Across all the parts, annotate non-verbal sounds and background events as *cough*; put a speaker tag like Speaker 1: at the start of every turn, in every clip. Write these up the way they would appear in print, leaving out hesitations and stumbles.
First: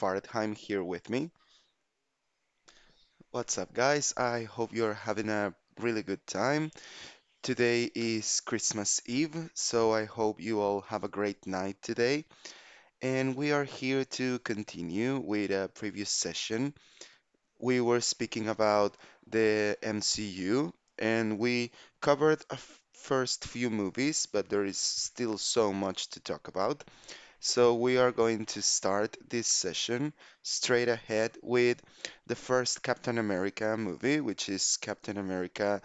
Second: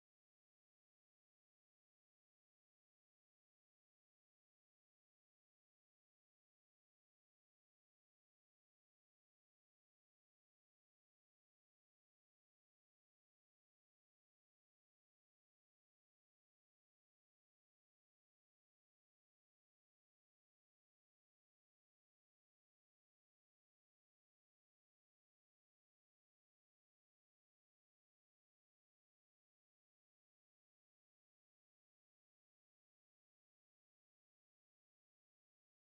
Speaker 1: Fartheim, here with me. What's up, guys? I hope you're having a really good time. Today is Christmas Eve, so I hope you all have a great night today. And we are here to continue with a previous session. We were speaking about the MCU, and we covered First few movies, but there is still so much to talk about. So we are going to start this session straight ahead with the first Captain America movie, which is Captain America:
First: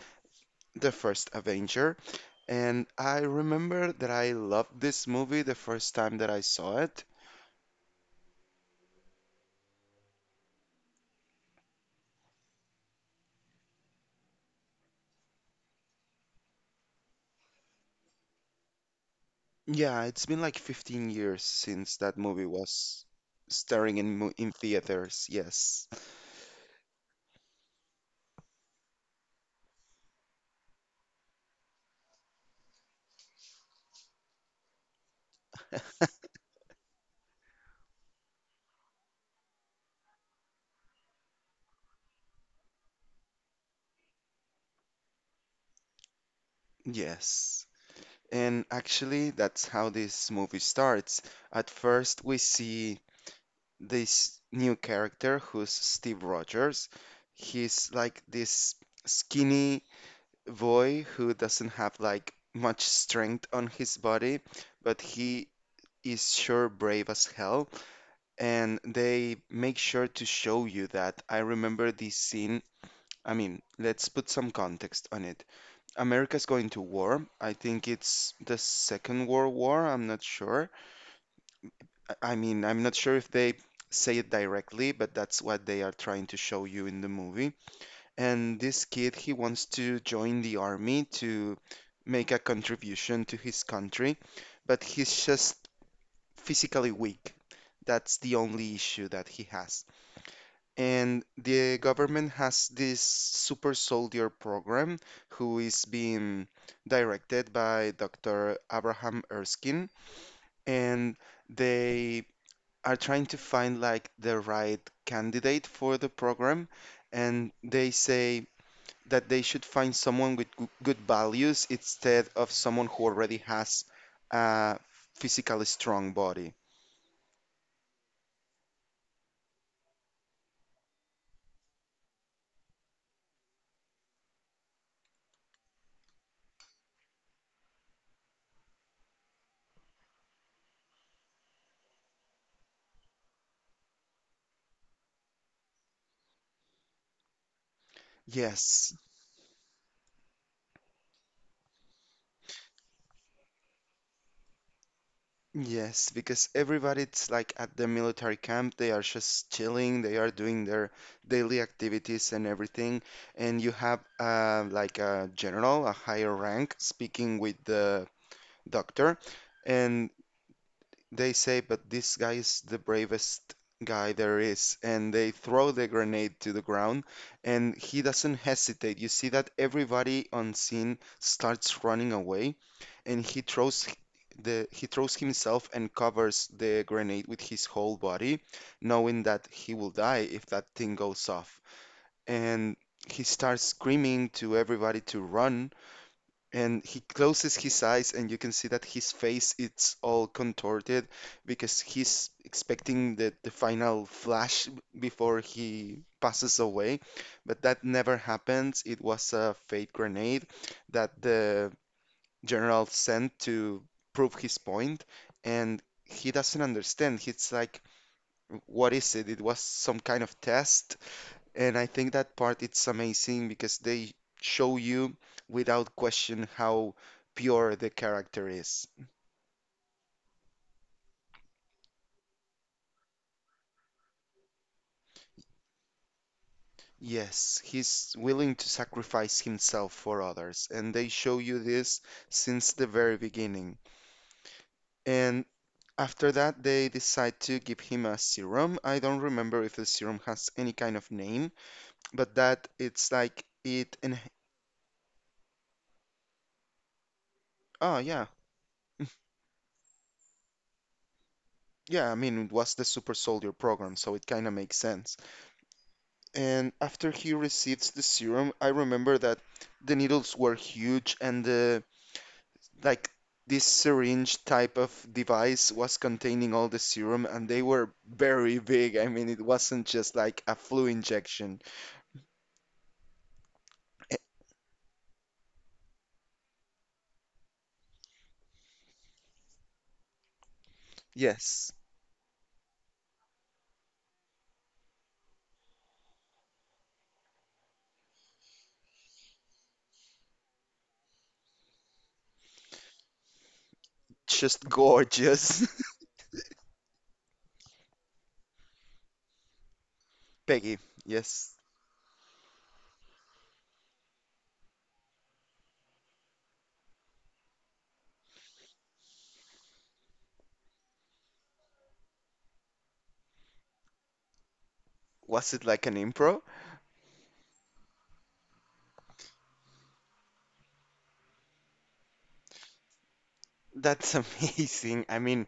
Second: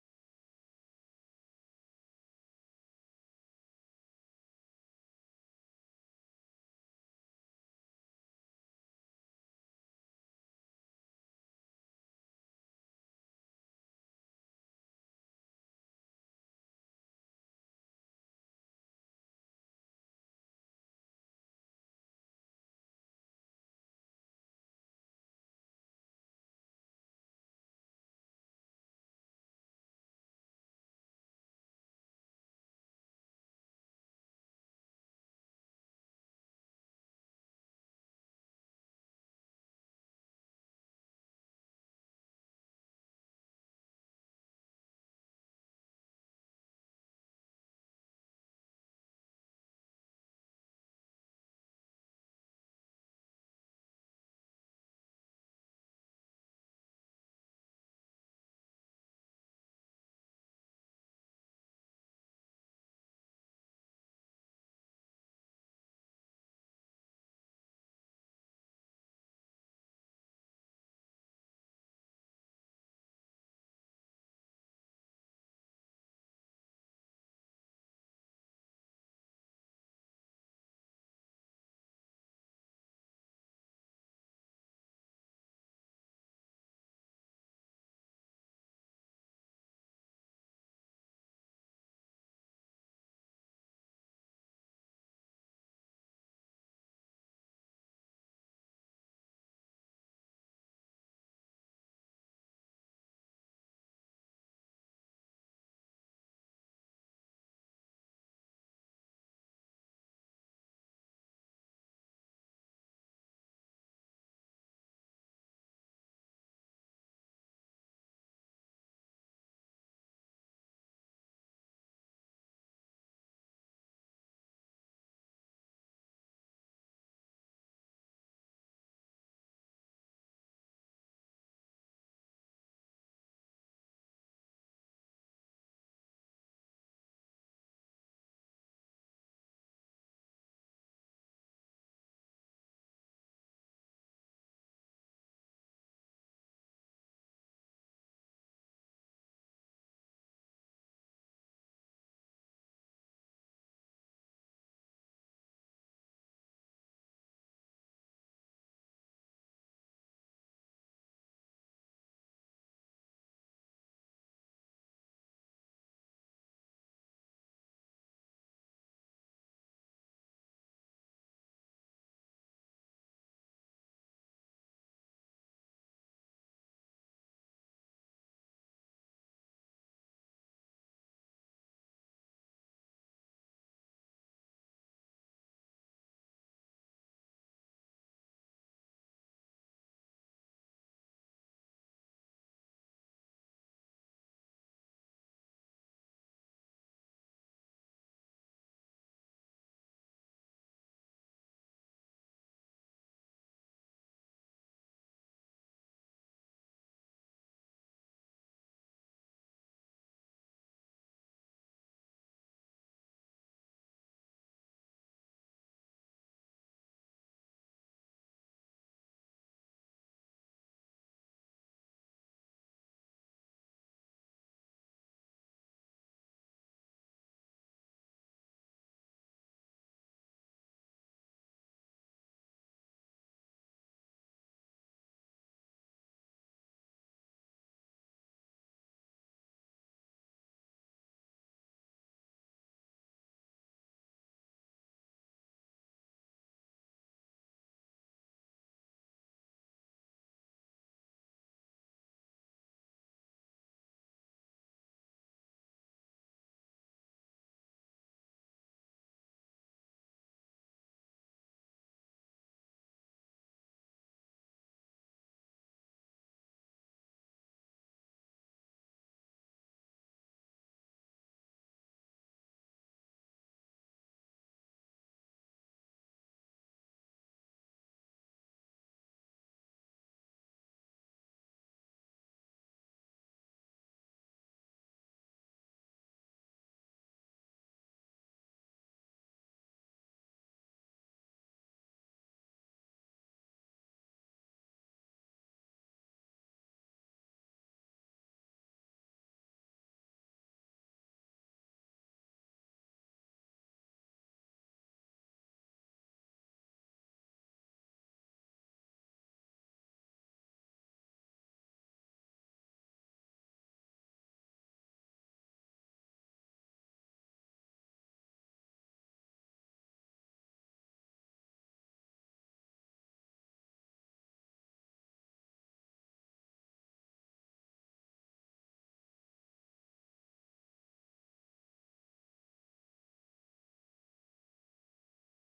Speaker 1: The First Avenger. And I remember that I loved this movie the first time that I saw it. Yeah, it's been like 15 years since that movie was starring in in theaters. Yes. Yes. And actually, that's how this movie starts. At first, we see this new character who's Steve Rogers. He's like this skinny boy who doesn't have like much strength on his body, but he is sure brave as hell. And they make sure to show you that. I remember this scene. I mean, let's put some context on it. America's going to war. I think it's the Second World War, I'm not sure. I mean, I'm not sure if they say it directly, but that's what they are trying to show you in the movie. And this kid, he wants to join the army to make a contribution to his country, but he's just physically weak. That's the only issue that he has. And the government has this super soldier program who is being directed by Dr. Abraham Erskine, and they are trying to find like the right candidate for the program, and they say that they should find someone with good values instead of someone who already has a physically strong body. Yes, yes, because everybody's like at the military camp, they are just chilling, they are doing their daily activities and everything, and you have like a general, a higher rank, speaking with the doctor, and they say, but this guy is the bravest guy there is. And they throw the grenade to the ground and he doesn't hesitate. You see that everybody on scene starts running away and he throws himself and covers the grenade with his whole body, knowing that he will die if that thing goes off. And he starts screaming to everybody to run and he closes his eyes and you can see that his face it's all contorted because he's expecting the final flash before he passes away, but that never happens. It was a fake grenade that the general sent to prove his point. And he doesn't understand. He's like, what is it? It was some kind of test. And I think that part it's amazing because they show you without question how pure the character is. Yes, he's willing to sacrifice himself for others, and they show you this since the very beginning. And after that, they decide to give him a serum. I don't remember if the serum has any kind of name, but that it's like it and oh yeah, *laughs* yeah, I mean it was the super soldier program, so it kind of makes sense. And after he receives the serum, I remember that the needles were huge and the like this syringe type of device was containing all the serum and they were very big. I mean, it wasn't just like a flu injection. Eh, Yes, just gorgeous. *laughs* Peggy, yes. Was it like an impro? That's *laughs* amazing. I mean,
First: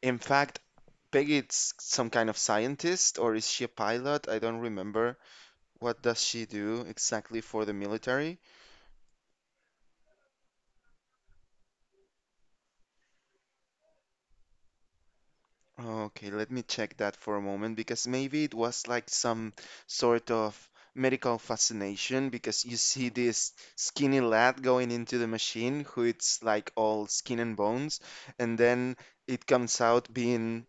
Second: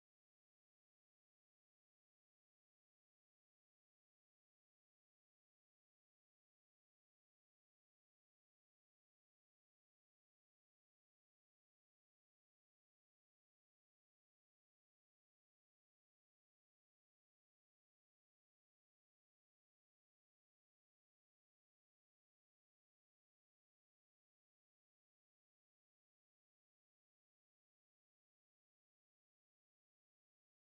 Speaker 1: in fact, Peggy is some kind of scientist or is she a pilot? I don't remember. What does she do exactly for the military? Okay, let me check that for a moment because maybe it was like some sort of medical fascination because you see this skinny lad going into the machine who it's like all skin and bones, and then it comes out being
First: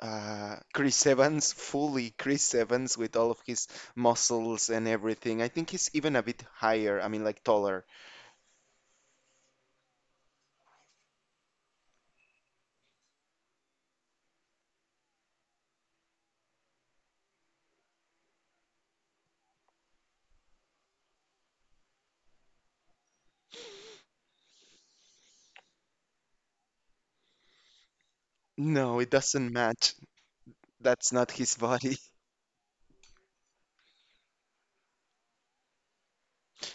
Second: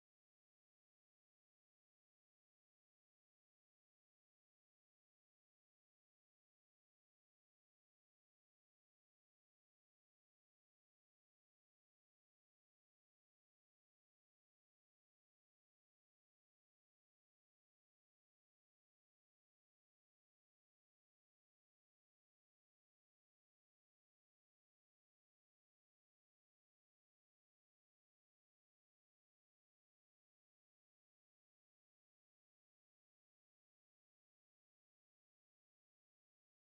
Speaker 1: Chris Evans, fully Chris Evans with all of his muscles and everything. I think he's even a bit higher, I mean, like taller. No, it doesn't match. That's not his *laughs* body.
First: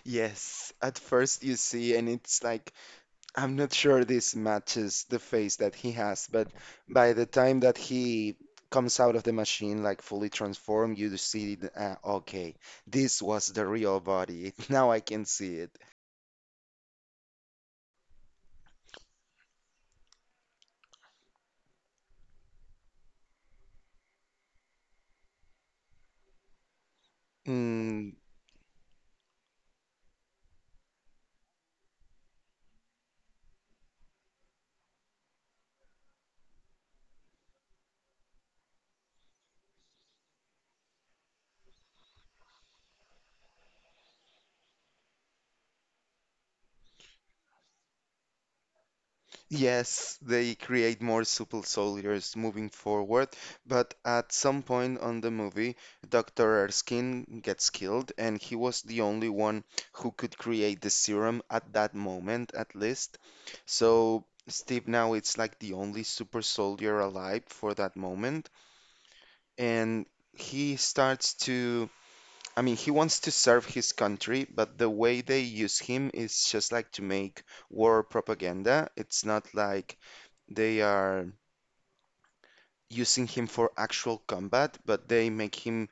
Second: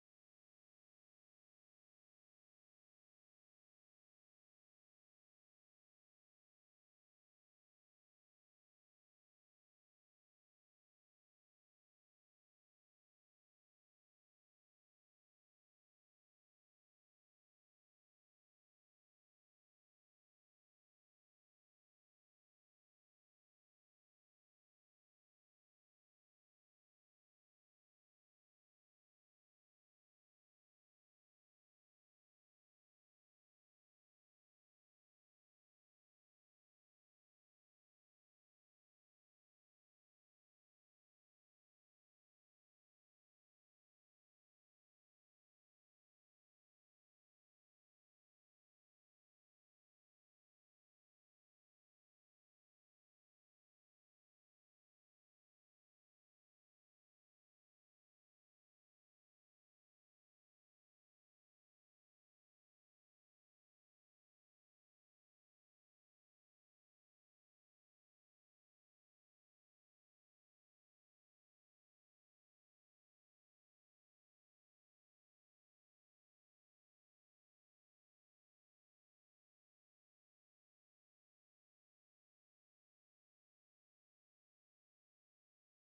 Speaker 1: Yes, at first you see, and it's like, I'm not sure this matches the face that he has, but by the time that he comes out of the machine, like fully transformed, you see, okay, this was the real body. *laughs* Now I can see it. Mm, yes, they create more supple soldiers moving forward, but at some point on the movie, Dr. Erskine gets killed, and he was the only one who could create the serum at that moment, at least. So Steve now it's like the only super soldier alive for that moment, and he starts to, I mean, he wants to serve his country, but the way they use him is just like to make war propaganda. It's not like they are using him for actual combat, but they make him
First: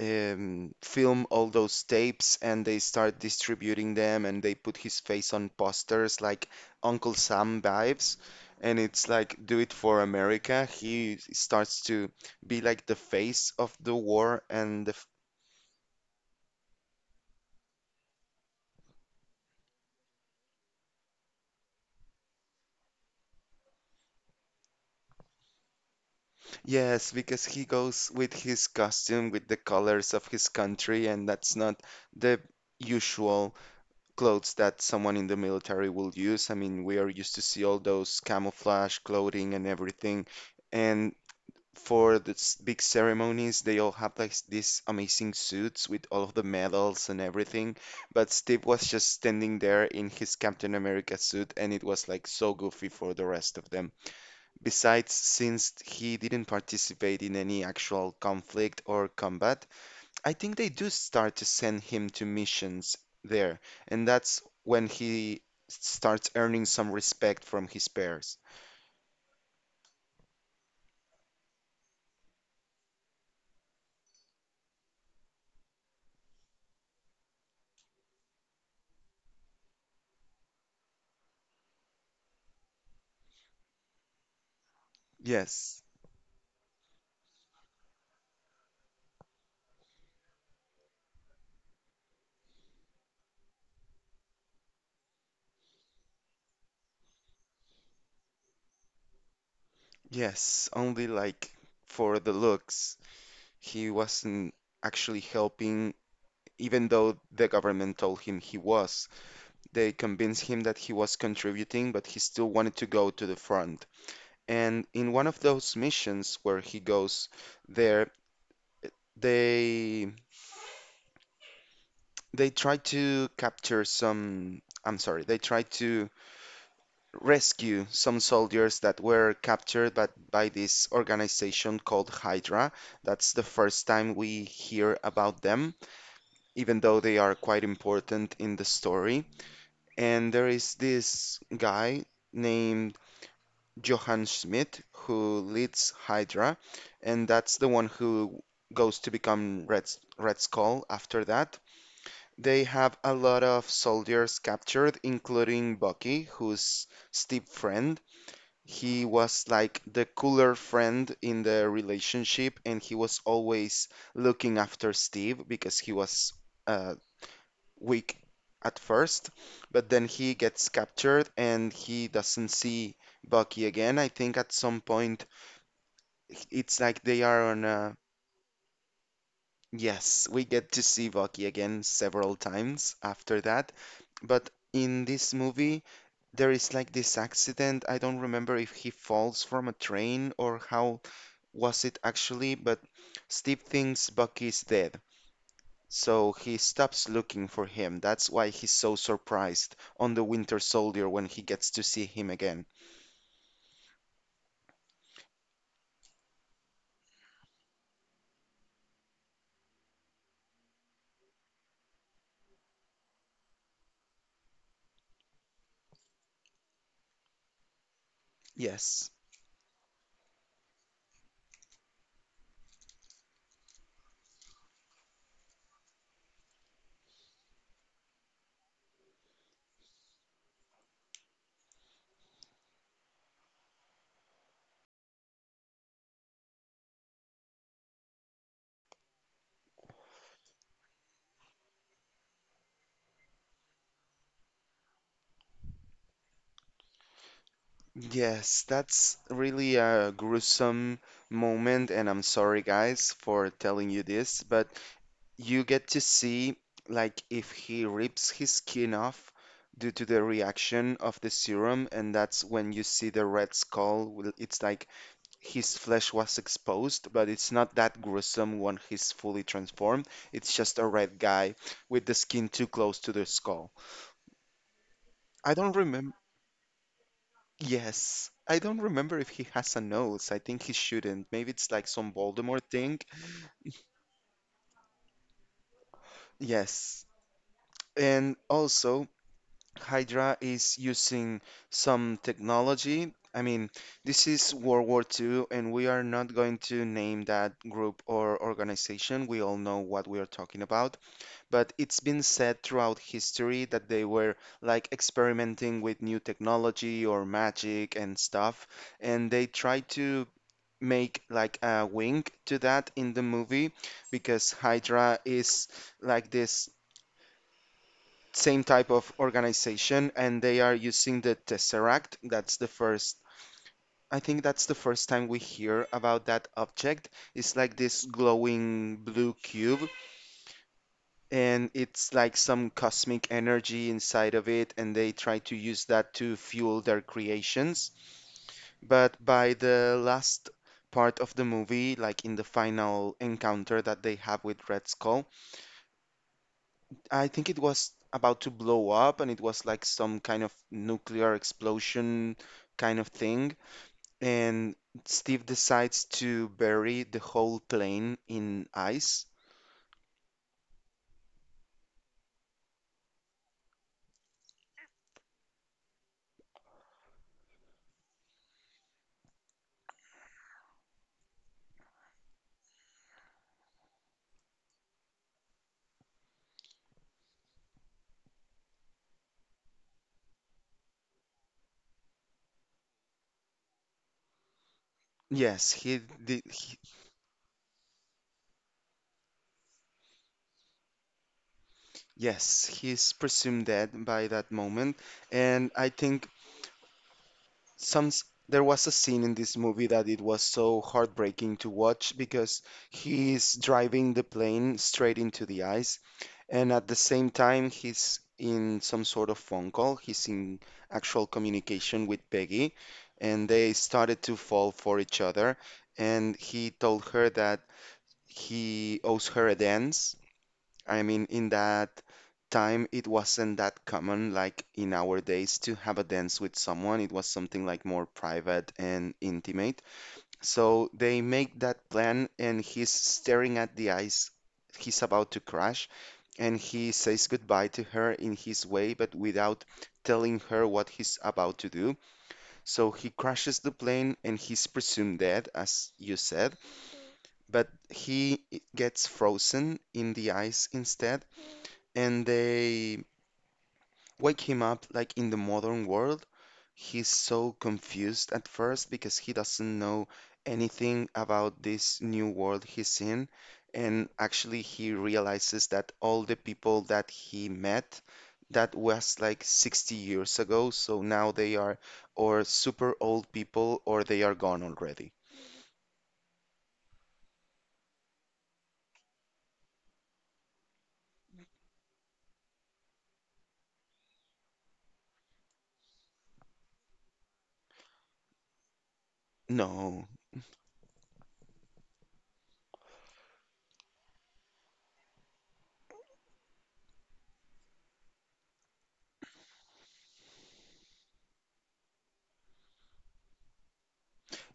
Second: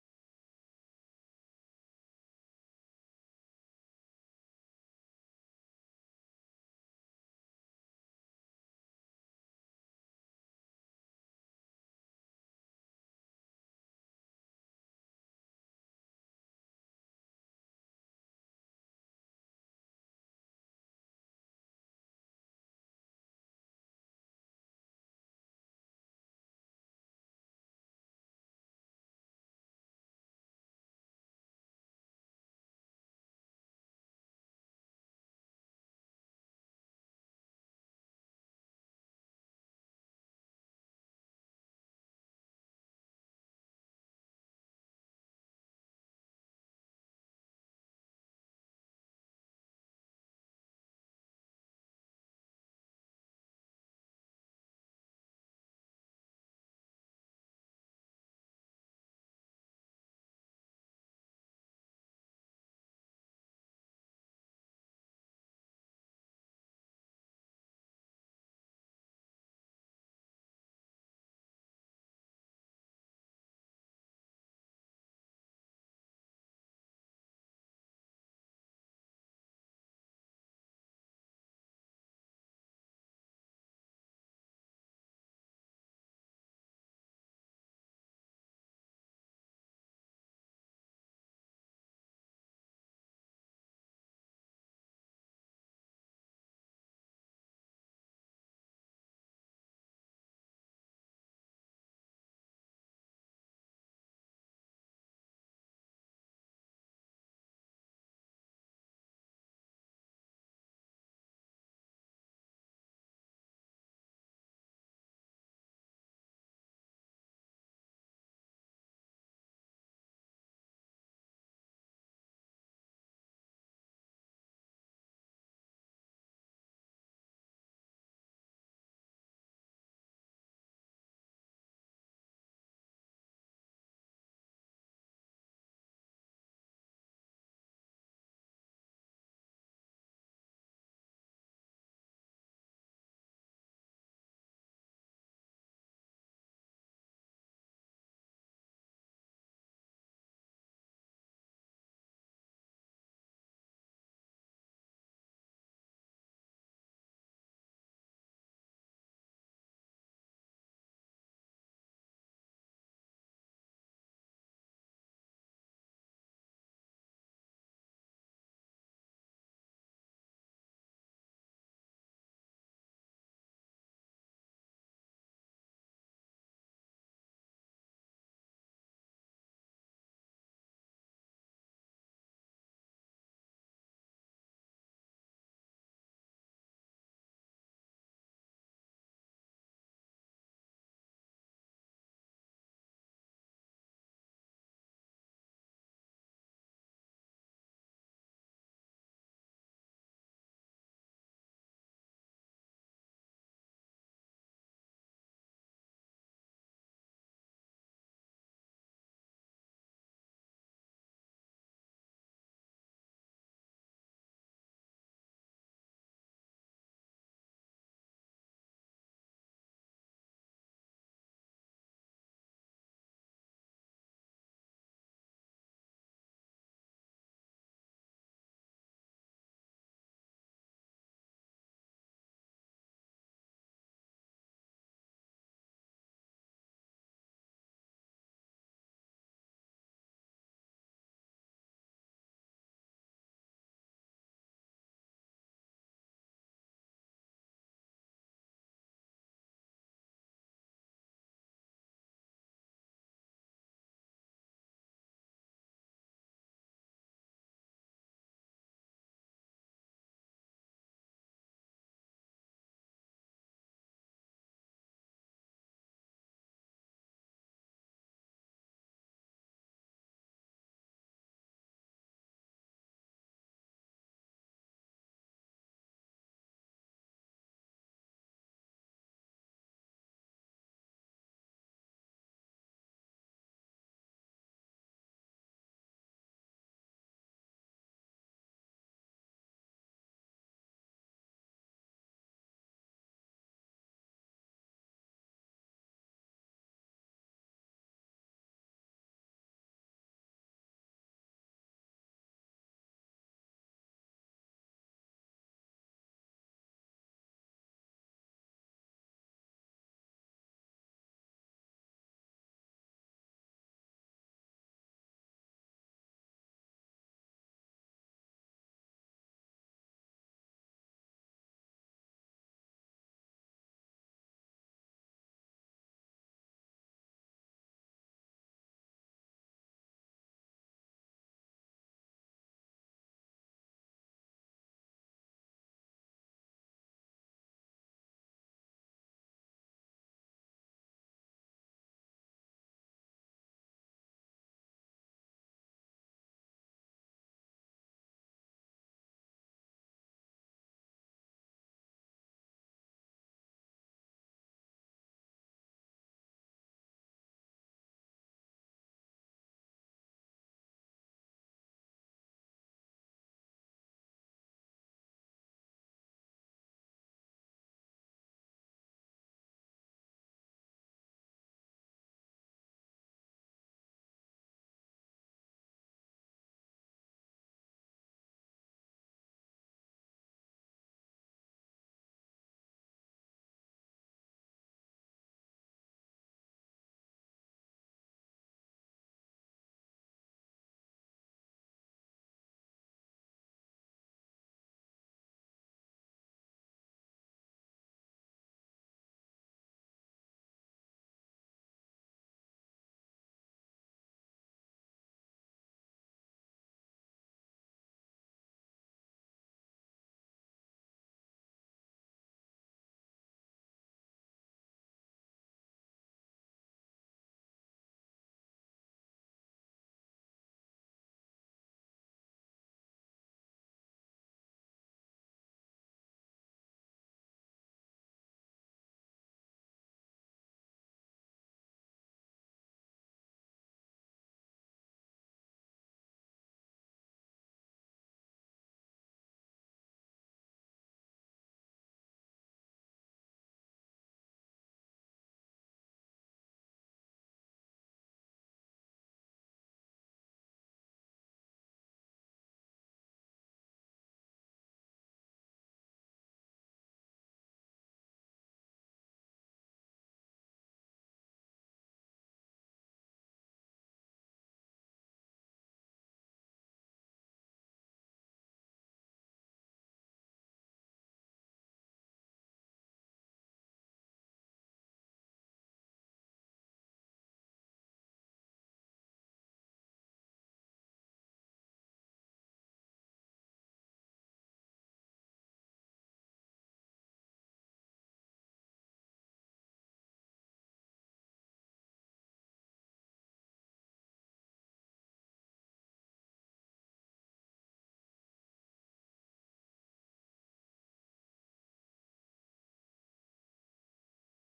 Speaker 1: film all those tapes and they start distributing them and they put his face on posters like Uncle Sam vibes. And it's like, do it for America. He starts to be like the face of the war and the. F yes, because he goes with his costume, with the colors of his country, and that's not the usual clothes that someone in the military will use. I mean, we are used to see all those camouflage clothing and everything. And for the big ceremonies, they all have like these amazing suits with all of the medals and everything. But Steve was just standing there in his Captain America suit, and it was like so goofy for the rest of them. Besides, since he didn't participate in any actual conflict or combat, I think they do start to send him to missions there, and that's when he starts earning some respect from his peers. Yes, yes, only like for the looks. He wasn't actually helping, even though the government told him he was. They convinced him that he was contributing, but he still wanted to go to the front. And in one of those missions where he goes there, they try to capture some, I'm sorry, they try to rescue some soldiers that were captured by, this organization called Hydra. That's the first time we hear about them, even though they are quite important in the story. And there is this guy named Johann Schmidt who leads Hydra, and that's the one who goes to become Red Skull after that. They have a lot of soldiers captured, including Bucky, who's Steve's friend. He was like the cooler friend in the relationship, and he was always looking after Steve because he was uh, weak at first. But then he gets captured and he doesn't see Bucky again. I think at some point it's like they are on a. Yes, we get to see Bucky again several times after that. But in this movie, there is like this accident. I don't remember if he falls from a train or how was it actually, but Steve thinks Bucky is dead. So he stops looking for him. That's why he's so surprised on the Winter Soldier when he gets to see him again. Yes. Yes, that's really a gruesome moment, and I'm sorry, guys, for telling you this, but you get to see like if he rips his skin off due to the reaction of the serum, and that's when you see the red skull. Well, it's like his flesh was exposed, but it's not that gruesome when he's fully transformed. It's just a red guy with the skin too close to the skull. I don't remember. Yes. I don't remember if he has a nose. I think he shouldn't. Maybe it's like some Voldemort thing. Yes. And also, Hydra is using some technology. I mean, this is World War II, and we are not going to name that group or organization. We all know what we are talking about. But it's been said throughout history that they were like experimenting with new technology or magic and stuff. And they tried to make like a wink to that in the movie because Hydra is like this same type of organization and they are using the tesseract. That's the first, I think that's the first time we hear about that object. It's like this glowing blue cube and it's like some cosmic energy inside of it and they try to use that to fuel their creations. But by the last part of the movie, like in the final encounter that they have with Red Skull, I think it was about to blow up, and it was like some kind of nuclear explosion kind of thing. And Steve decides to bury the whole plane in ice. Yes, he did. He, yes, he's presumed dead by that moment. And I think there was a scene in this movie that it was so heartbreaking to watch because he's driving the plane straight into the ice. And at the same time, he's in some sort of phone call. He's in actual communication with Peggy, and they started to fall for each other. And he told her that he owes her a dance. I mean, in that time, it wasn't that common, like in our days, to have a dance with someone. It was something like more private and intimate. So they make that plan, and he's staring at the ice. He's about to crash, and he says goodbye to her in his way, but without telling her what he's about to do. So he crashes the plane, and he's presumed dead, as you said, but he gets frozen in the ice instead, and they wake him up like in the modern world. He's so confused at first because he doesn't know anything about this new world he's in, and actually he realizes that all the people that he met, that was like 60 years ago, so now they are or super old people or they are gone already. No.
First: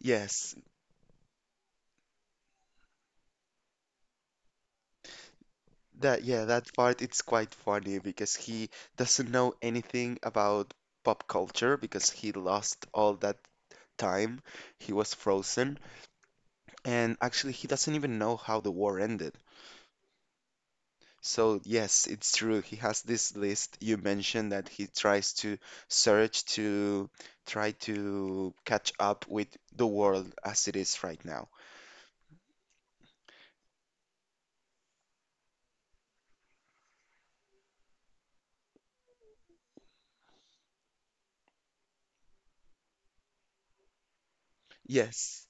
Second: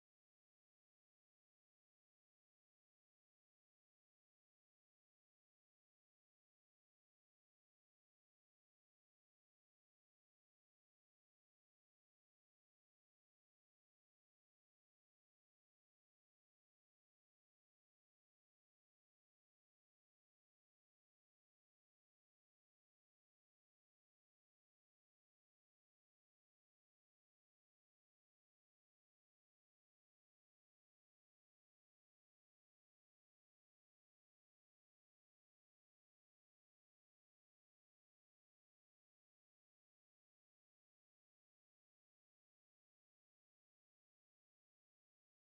Speaker 1: Yes. That, yeah, that part it's quite funny because he doesn't know anything about pop culture because he lost all that time. He was frozen, and actually he doesn't even know how the war ended. So yes, it's true. He has this list you mentioned that he tries to search to try to catch up with the world as it is right now. Yes.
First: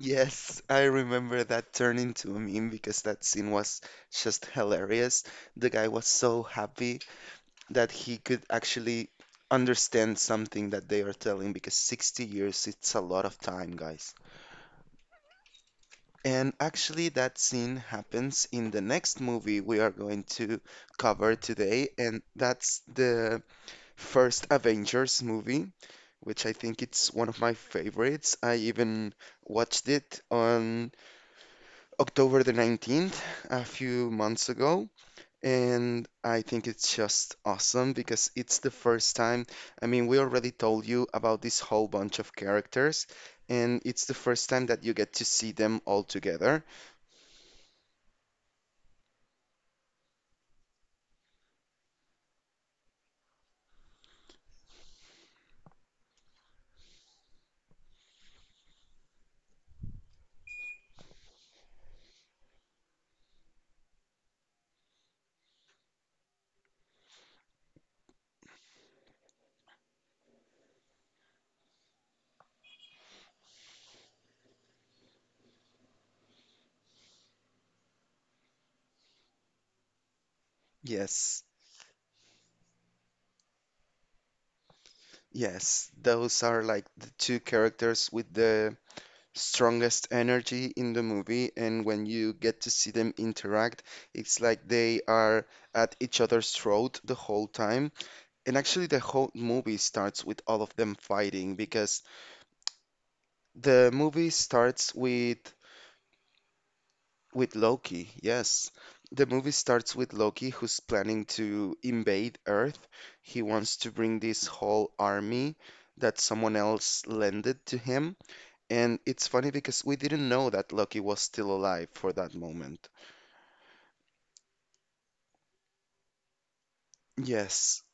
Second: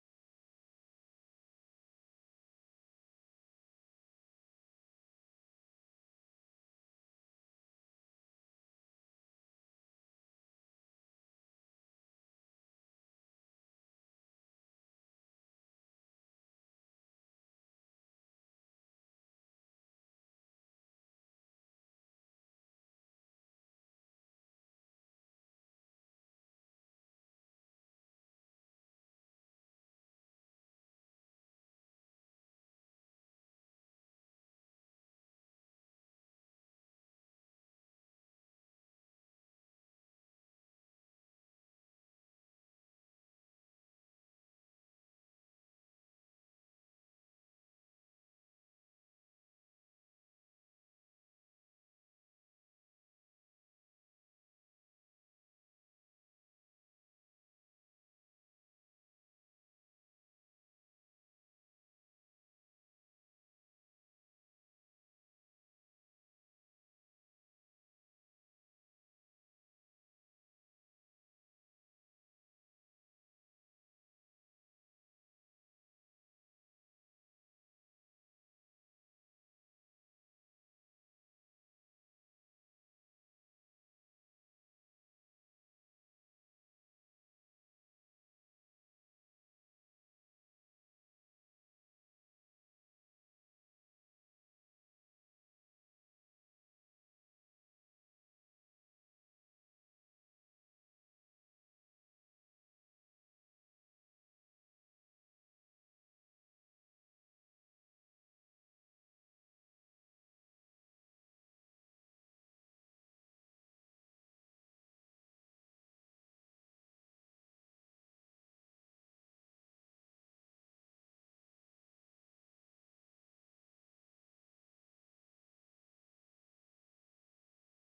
Speaker 1: Yes, I remember that turned into a meme because that scene was just hilarious. The guy was so happy that he could actually understand something that they are telling because 60 years, it's a lot of time, guys. And actually, that scene happens in the next movie we are going to cover today, and that's the first Avengers movie, which I think it's one of my favorites. I even watched it on October the 19th, a few months ago, and I think it's just awesome because it's the first time. I mean, we already told you about this whole bunch of characters, and it's the first time that you get to see them all together. Yes, yes, those are like the two characters with the strongest energy in the movie, and when you get to see them interact, it's like they are at each other's throat the whole time. And actually, the whole movie starts with all of them fighting because the movie starts with Loki. Yes, the movie starts with Loki, who's planning to invade Earth. He wants to bring this whole army that someone else lended to him. And it's funny because we didn't know that Loki was still alive for that moment. Yes.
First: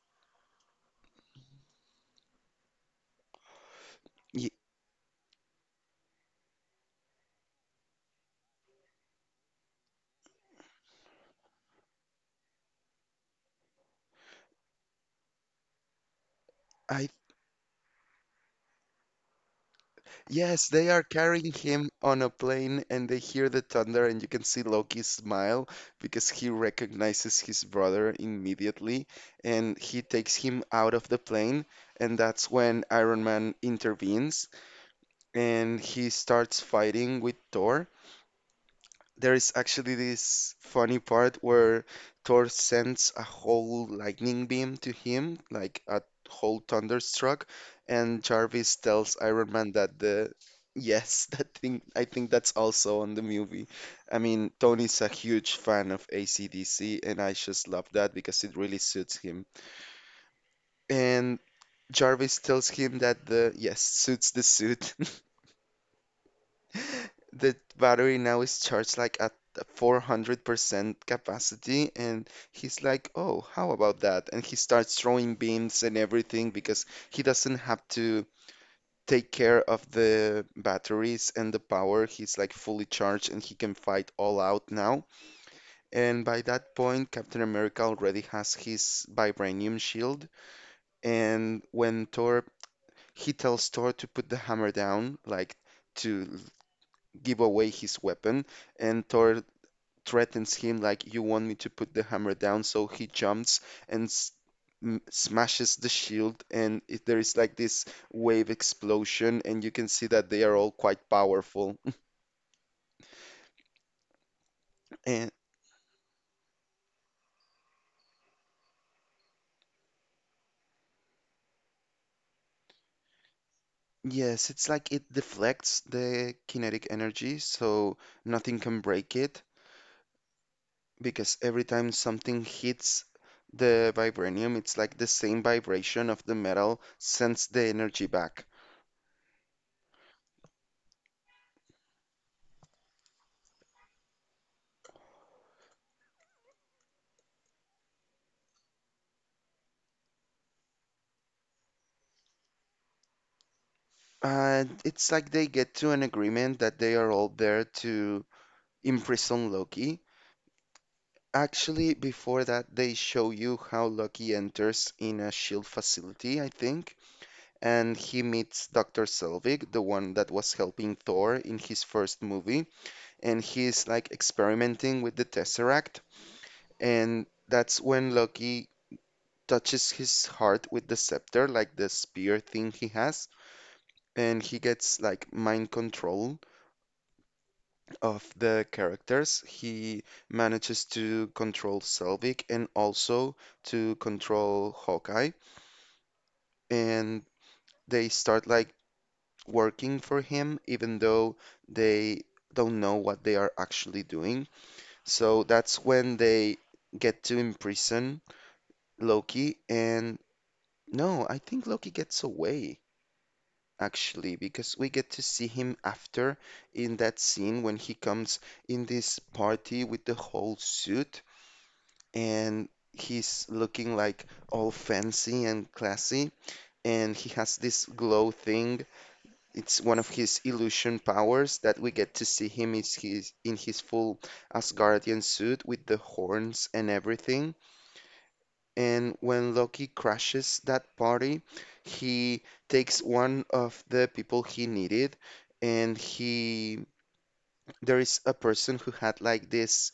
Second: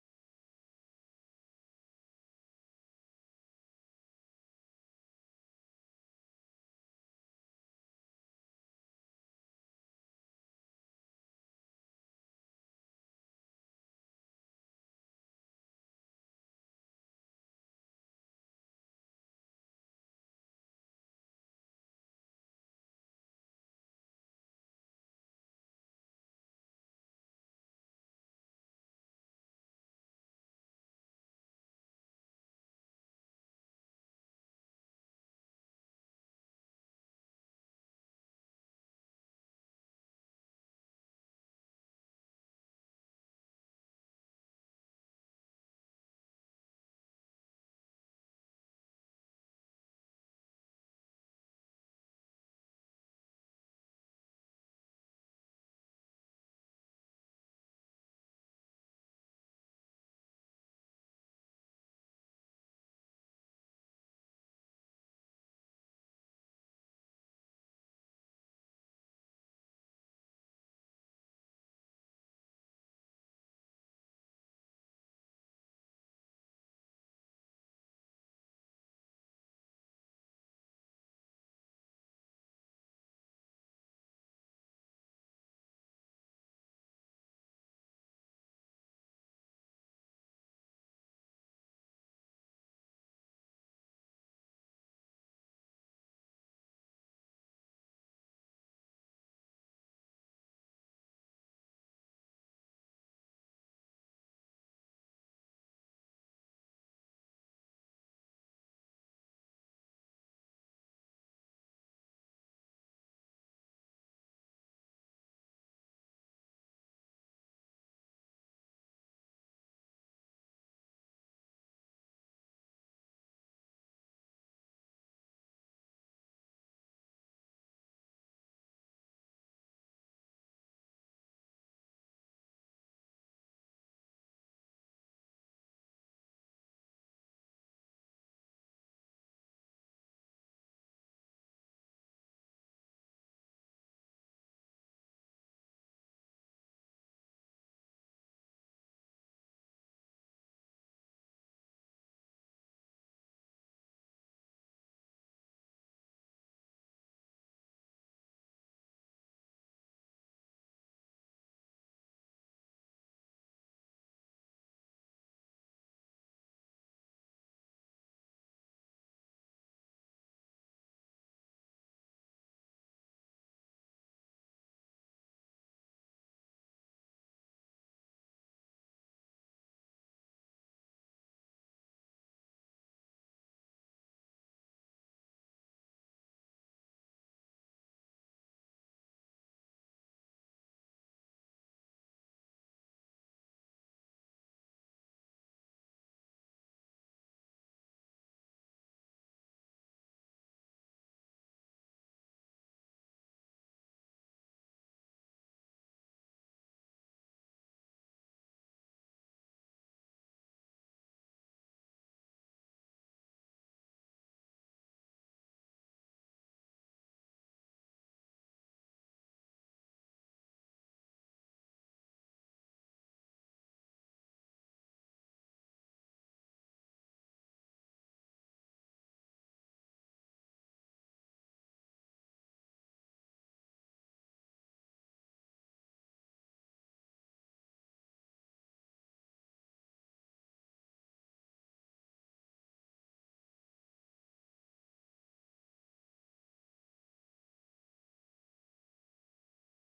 Speaker 1: Ye- I Yes, they are carrying him on a plane and they hear the thunder and you can see Loki smile because he recognizes his brother immediately, and he takes him out of the plane, and that's when Iron Man intervenes and he starts fighting with Thor. There is actually this funny part where Thor sends a whole lightning beam to him, like a whole thunderstruck, and Jarvis tells Iron Man that *laughs* that thing I think that's also on the movie. I mean, Tony's a huge fan of ACDC, and I just love that because it really suits him. And Jarvis tells him that the yes suits the suit. *laughs* The battery now is charged like at 400% capacity, and he's like, "Oh, how about that?" And he starts throwing beams and everything because he doesn't have to take care of the batteries and the power. He's like fully charged and he can fight all out now. And by that point, Captain America already has his vibranium shield. And he tells Thor to put the hammer down, like to give away his weapon, and Thor threatens him like, "You want me to put the hammer down?" So he jumps and s m smashes the shield, and there is like this wave explosion, and you can see that they are all quite powerful. *laughs* And yes, it's like it deflects the kinetic energy, so nothing can break it because every time something hits the vibranium, it's like the same vibration of the metal sends the energy back. It's like they get to an agreement that they are all there to imprison Loki. Actually, before that, they show you how Loki enters in a shield facility, I think, and he meets Dr. Selvig, the one that was helping Thor in his first movie, and he's like experimenting with the Tesseract, and that's when Loki touches his heart with the scepter, like the spear thing he has, and he gets like mind control of the characters. He manages to control Selvig and also to control Hawkeye. And they start like working for him, even though they don't know what they are actually doing. So that's when they get to imprison Loki. And no, I think Loki gets away. Actually, because we get to see him after in that scene when he comes in this party with the whole suit and he's looking like all fancy and classy. And he has this glow thing. It's one of his illusion powers that we get to see him is in his full Asgardian suit with the horns and everything. And when Loki crashes that party, he takes one of the people he needed. And there is a person who had like this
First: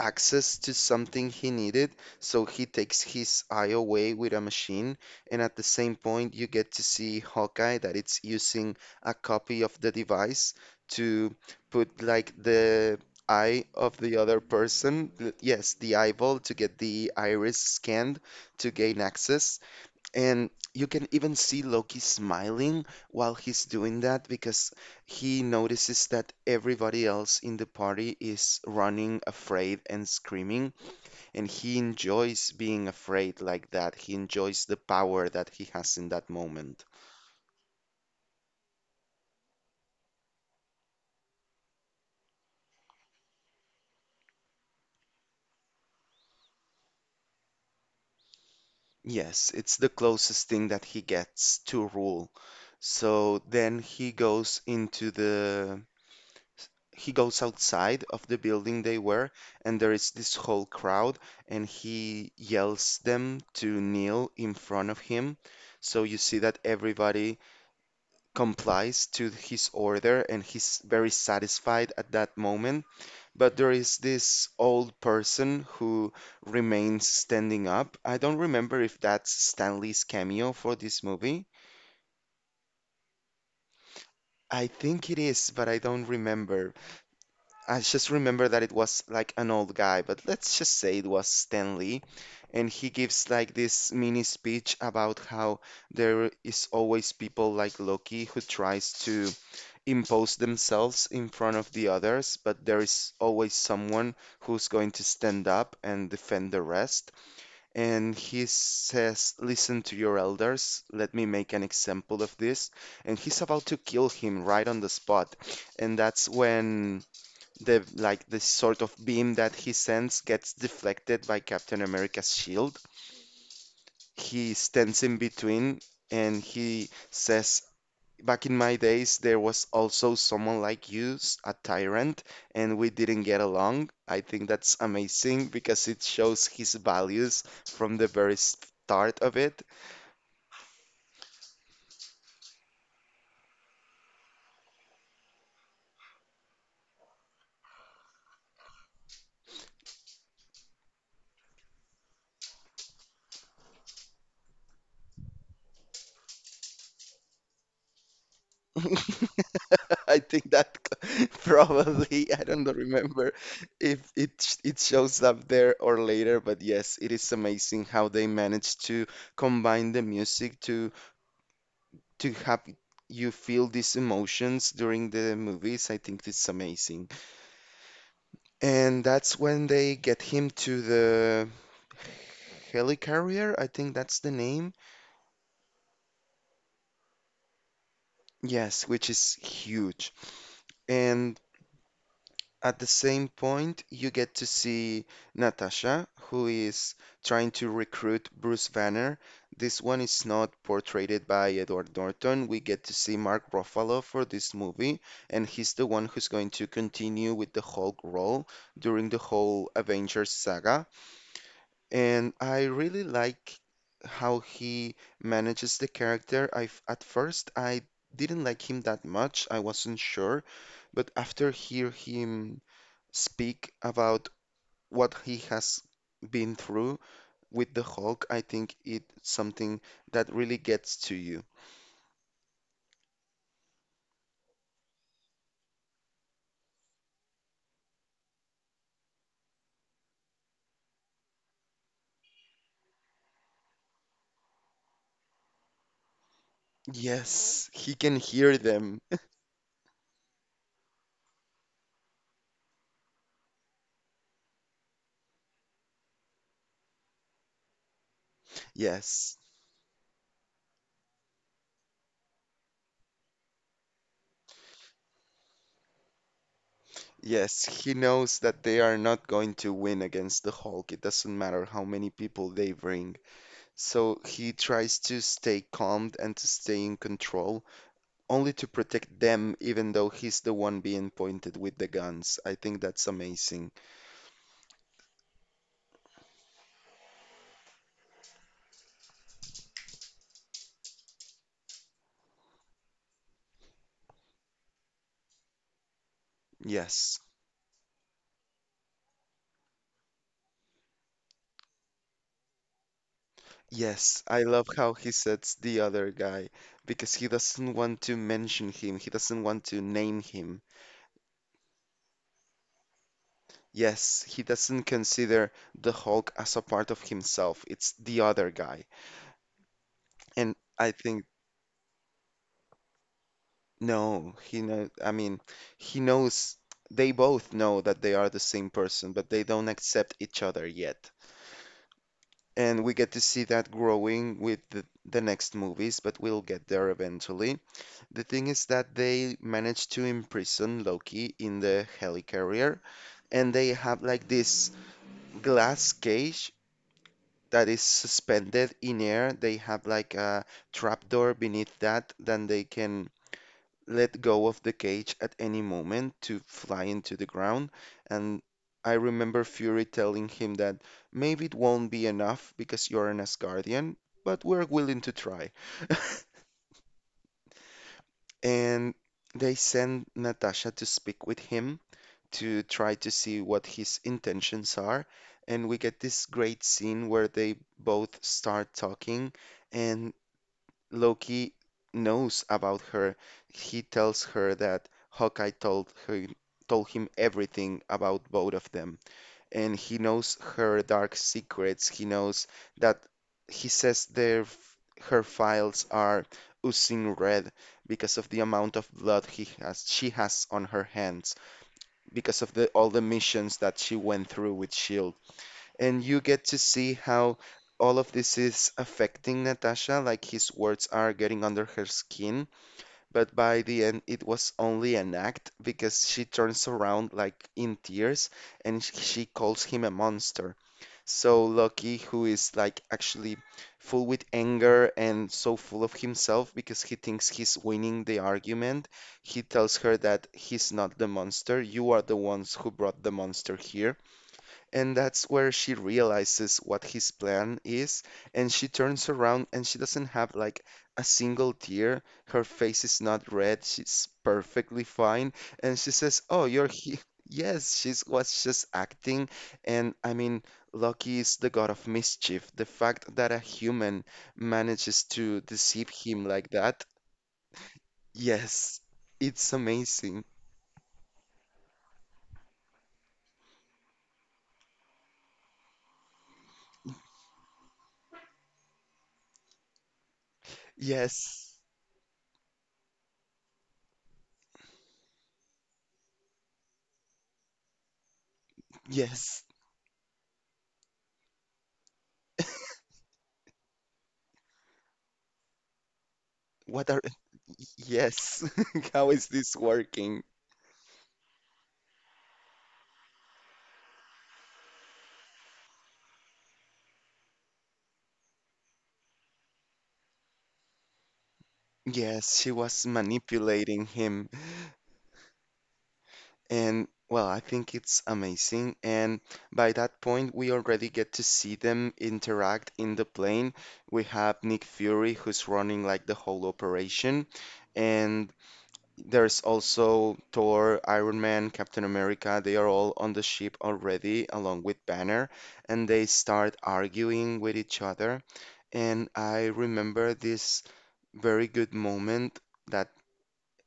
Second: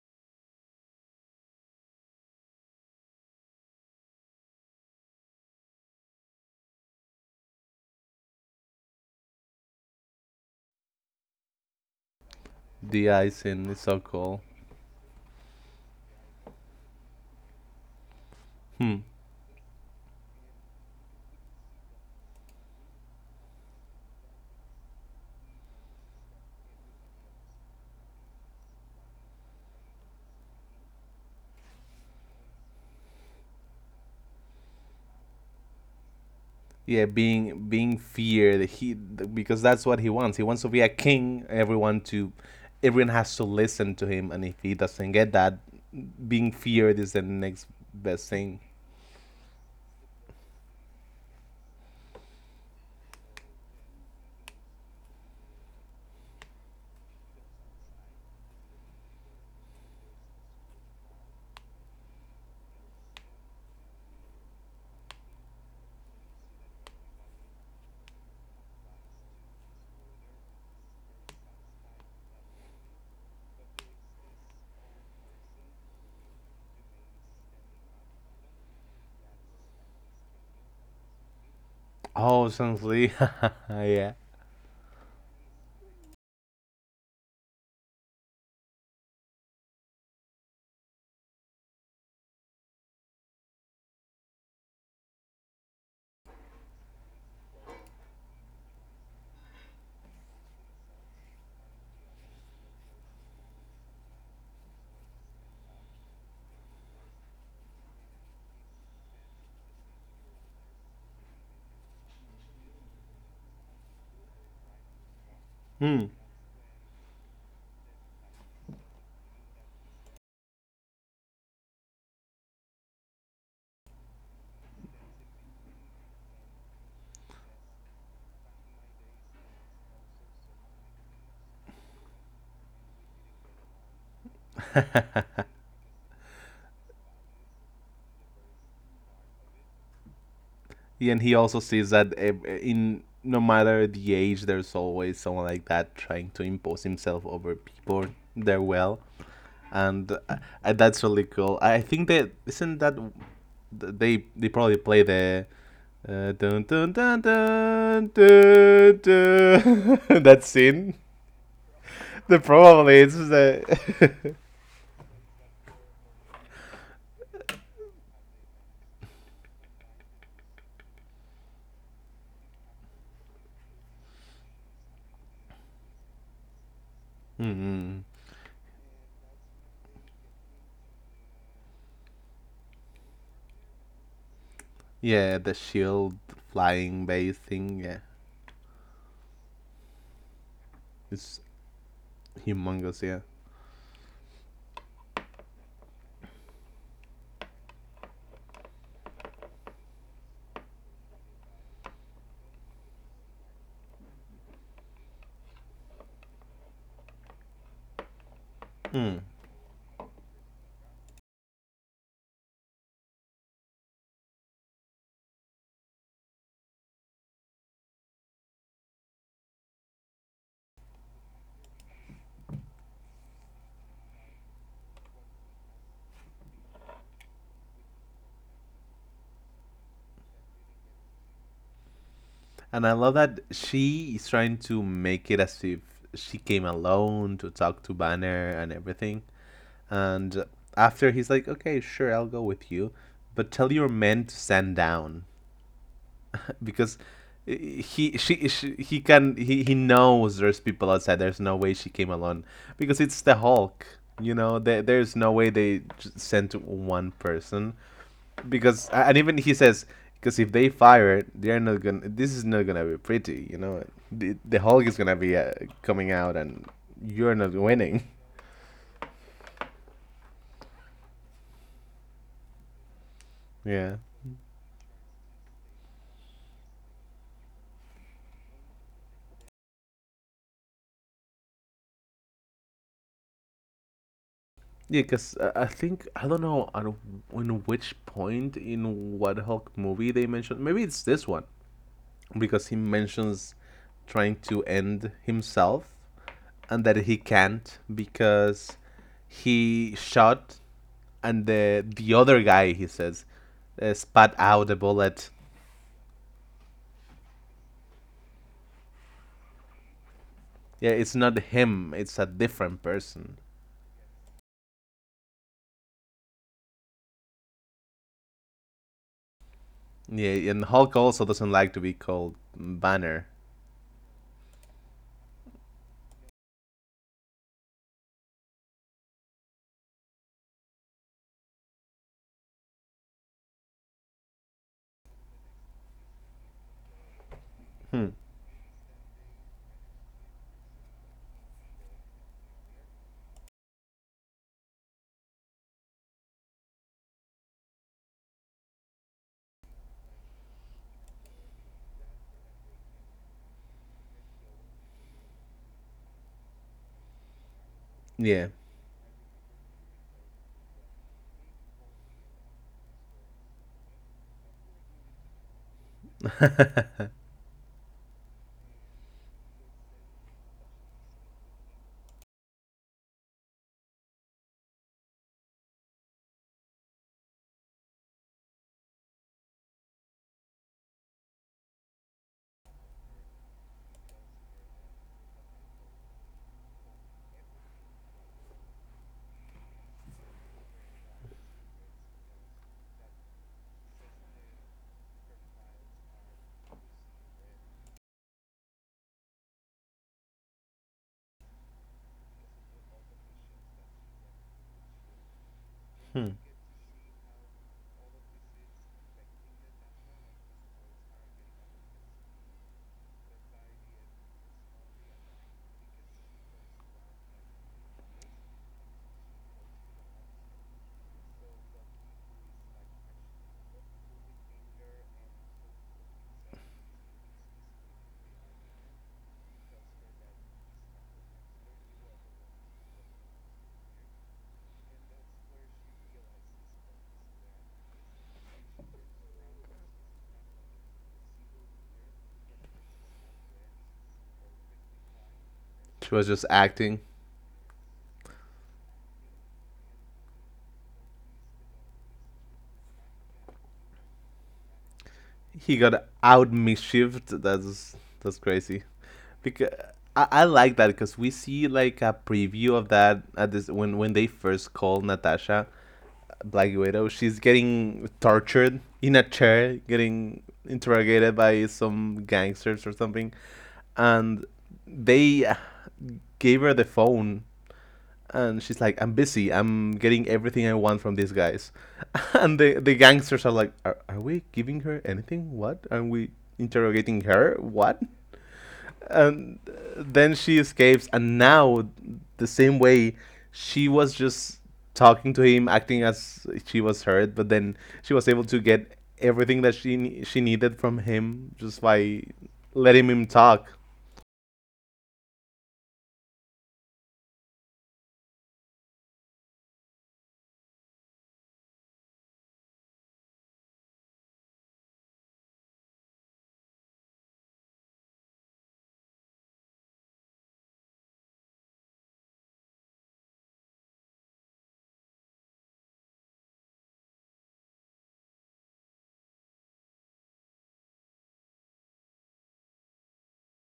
Speaker 1: access to something he needed, so he takes his eye away with a machine, and at the same point you get to see Hawkeye that it's using a copy of the device to put like the
Speaker 2: The
Speaker 1: eye
Speaker 2: icing is
Speaker 1: of
Speaker 2: so
Speaker 1: the other
Speaker 2: cool.
Speaker 1: person, yes, the eyeball to get the iris scanned to
Speaker 2: Hmm.
Speaker 1: gain access. And you can even see Loki smiling while he's doing that because he notices that everybody else in the party is running afraid and screaming, and he enjoys being afraid like that. He enjoys the power that he has in that moment.
Speaker 2: Yeah, being feared. He because that's what he wants. He wants to be a king. Everyone has to listen to him. And if he doesn't get that, being feared is the next best thing.
Speaker 1: Yes, it's the closest thing that he gets to rule. So then he goes outside of the building they were, and there is this whole crowd, and he yells them to kneel in front of him. So you see that everybody complies to his order, and he's very satisfied at that moment. But there is this old person who remains standing up. I don't remember if that's Stanley's cameo for this movie.
Speaker 2: Oh, sounds Lee. *laughs* Yeah.
Speaker 1: I think it is, but I don't remember. I just remember that it was like an old guy, but let's just say it was Stan Lee. And he gives like this mini speech about how there is always people like Loki who tries to impose themselves in front of the others, but there is always someone who's going to stand up and defend the rest. And he says, "Listen to your elders, let me make an example of this." And he's about to kill him right on the spot. And
Speaker 2: Hmm.
Speaker 1: that's when the like this sort of beam that he sends gets deflected by Captain America's shield. He stands in between and he says, "Back in my days, there was also someone like you, a tyrant, and we didn't get along." I think that's amazing because it shows his values from the very start of it.
Speaker 2: Yeah, and he also sees that in no matter the age, there's always someone like that trying to impose himself over people. Their will. And That's really cool. I think that isn't that they probably play the dun, dun, dun, dun, dun,
Speaker 1: *laughs*
Speaker 2: dun, *laughs*
Speaker 1: I
Speaker 2: that
Speaker 1: think that
Speaker 2: scene.
Speaker 1: *laughs* probably
Speaker 2: The
Speaker 1: I don't
Speaker 2: probably it's
Speaker 1: remember if
Speaker 2: the *laughs*
Speaker 1: it shows up there or later, but yes, it is amazing how they manage to combine the music to have you feel these emotions during the movies. I think it's amazing.
Speaker 2: mm-hmm.
Speaker 1: And that's when they get him to the helicarrier, I think that's the name.
Speaker 2: Yeah, the shield flying base thing. Yeah,
Speaker 1: Yes, which is huge.
Speaker 2: it's
Speaker 1: And at the
Speaker 2: humongous. Yeah,
Speaker 1: same point, you get to see Natasha, who is trying to recruit Bruce Banner. This one is not portrayed by Edward Norton. We get to see Mark Ruffalo for this movie, and he's the one who's going to continue with the Hulk role during the whole Avengers saga. And I really like how he manages the character. At first I didn't like him that much. I wasn't sure, but after hear him speak about what he has been through with the Hulk, I think it's something that really gets to you.
Speaker 2: and I love that she is trying to make it as if she came alone to talk to Banner and everything. And after he's like, okay, sure, I'll go with you, but tell your men to stand down *laughs* because
Speaker 1: Yes, he
Speaker 2: he
Speaker 1: can hear
Speaker 2: she he
Speaker 1: them. *laughs*
Speaker 2: can he knows there's people outside. There's no way she came alone because it's the hulk, you know, there's no way they sent one person because and even
Speaker 1: Yes.
Speaker 2: he says, because if they fire they're not gonna, this is not gonna be pretty, you know, the hulk is gonna be coming out and you're not
Speaker 1: Yes, he
Speaker 2: winning.
Speaker 1: knows that they are not going to win against the Hulk. It doesn't matter how many people they bring.
Speaker 2: *laughs* Yeah.
Speaker 1: So he tries to stay calm and to stay in control, only to protect them, even though he's the one being pointed with the guns. I think that's amazing.
Speaker 2: Yeah, because I think I don't know on in which point in what Hulk movie they mentioned. Maybe it's this one because he mentions trying to end himself and that he
Speaker 1: Yes.
Speaker 2: can't because he shot and the other guy he says
Speaker 1: Yes,
Speaker 2: spat
Speaker 1: I love
Speaker 2: out a
Speaker 1: how he
Speaker 2: bullet.
Speaker 1: sets the other guy because he doesn't want to mention him. He doesn't want to name him.
Speaker 2: Yeah, it's not him. It's a different person.
Speaker 1: Yes, he doesn't consider the Hulk as a part of himself. It's the other guy.
Speaker 2: Yeah,
Speaker 1: And
Speaker 2: and
Speaker 1: I
Speaker 2: Hulk also
Speaker 1: think
Speaker 2: doesn't like to be called Banner.
Speaker 1: No, he know. I mean, he knows. They both know that they are the same person, but they don't accept each other yet. And we get to see that growing with the next movies, but we'll get there eventually. The thing is that they manage to imprison Loki in the helicarrier, and they have like this glass cage that is suspended in air. They have like a trapdoor beneath that, then they can let go of the cage at any moment to fly into the ground. And
Speaker 2: Yeah,
Speaker 1: I remember Fury telling him that maybe it won't be enough because you're an Asgardian, but we're willing to try. *laughs* And they send Natasha to speak with him to try to see what his intentions are. And we get this great scene where they both start talking, and Loki knows about her. He tells her that Hawkeye told him everything about both of them, and he knows her dark secrets. He knows that he says her files are oozing red because of the amount of blood he has she has on her hands, because of the all the missions that she went through with Shield, and you
Speaker 2: hmm.
Speaker 1: get to see how all of this is affecting Natasha, like his words are getting under her skin. But by the end, it was only an act because she turns around like in tears and she calls him a monster. So Loki, who is like actually full with anger and so full of himself because he thinks he's winning the argument, he tells her that he's not the monster. You are the ones who brought the monster here, and that's where she realizes what his plan is, and she turns around and she doesn't have like a single tear. Her face is not red. She's perfectly fine. And she
Speaker 2: She
Speaker 1: says,
Speaker 2: was
Speaker 1: "Oh,
Speaker 2: just
Speaker 1: you're here."
Speaker 2: acting.
Speaker 1: *laughs* Yes, she was just acting. And I mean, Loki is the god of mischief. The fact that a human manages to
Speaker 2: He
Speaker 1: deceive
Speaker 2: got
Speaker 1: him like
Speaker 2: out
Speaker 1: that,
Speaker 2: misshift. That's
Speaker 1: yes,
Speaker 2: crazy.
Speaker 1: it's
Speaker 2: Because
Speaker 1: amazing.
Speaker 2: I like that because we see like a preview of that at this when they first call Natasha Black Widow. She's getting tortured in a chair, getting interrogated
Speaker 1: Yes,
Speaker 2: by some gangsters or something, and they gave her the phone and she's like, "I'm
Speaker 1: yes.
Speaker 2: busy. I'm getting everything I want from these guys." *laughs* And the gangsters are like, "Are we giving her anything? What? Are we
Speaker 1: What are
Speaker 2: interrogating her? What?"
Speaker 1: Yes, *laughs*
Speaker 2: *laughs*
Speaker 1: how is this
Speaker 2: And
Speaker 1: working?
Speaker 2: then she escapes, and now the same way she was just talking to him, acting as she was hurt, but then she was able to get everything that she needed from him just by
Speaker 1: Yes, she was
Speaker 2: letting him talk.
Speaker 1: manipulating him. And well, I think it's amazing. And by that point, we already get to see them interact in the plane. We have Nick Fury, who's running like the whole operation. And there's also Thor, Iron Man, Captain America. They are all on the ship already, along with Banner. And they start arguing with each other. And I remember this very good moment that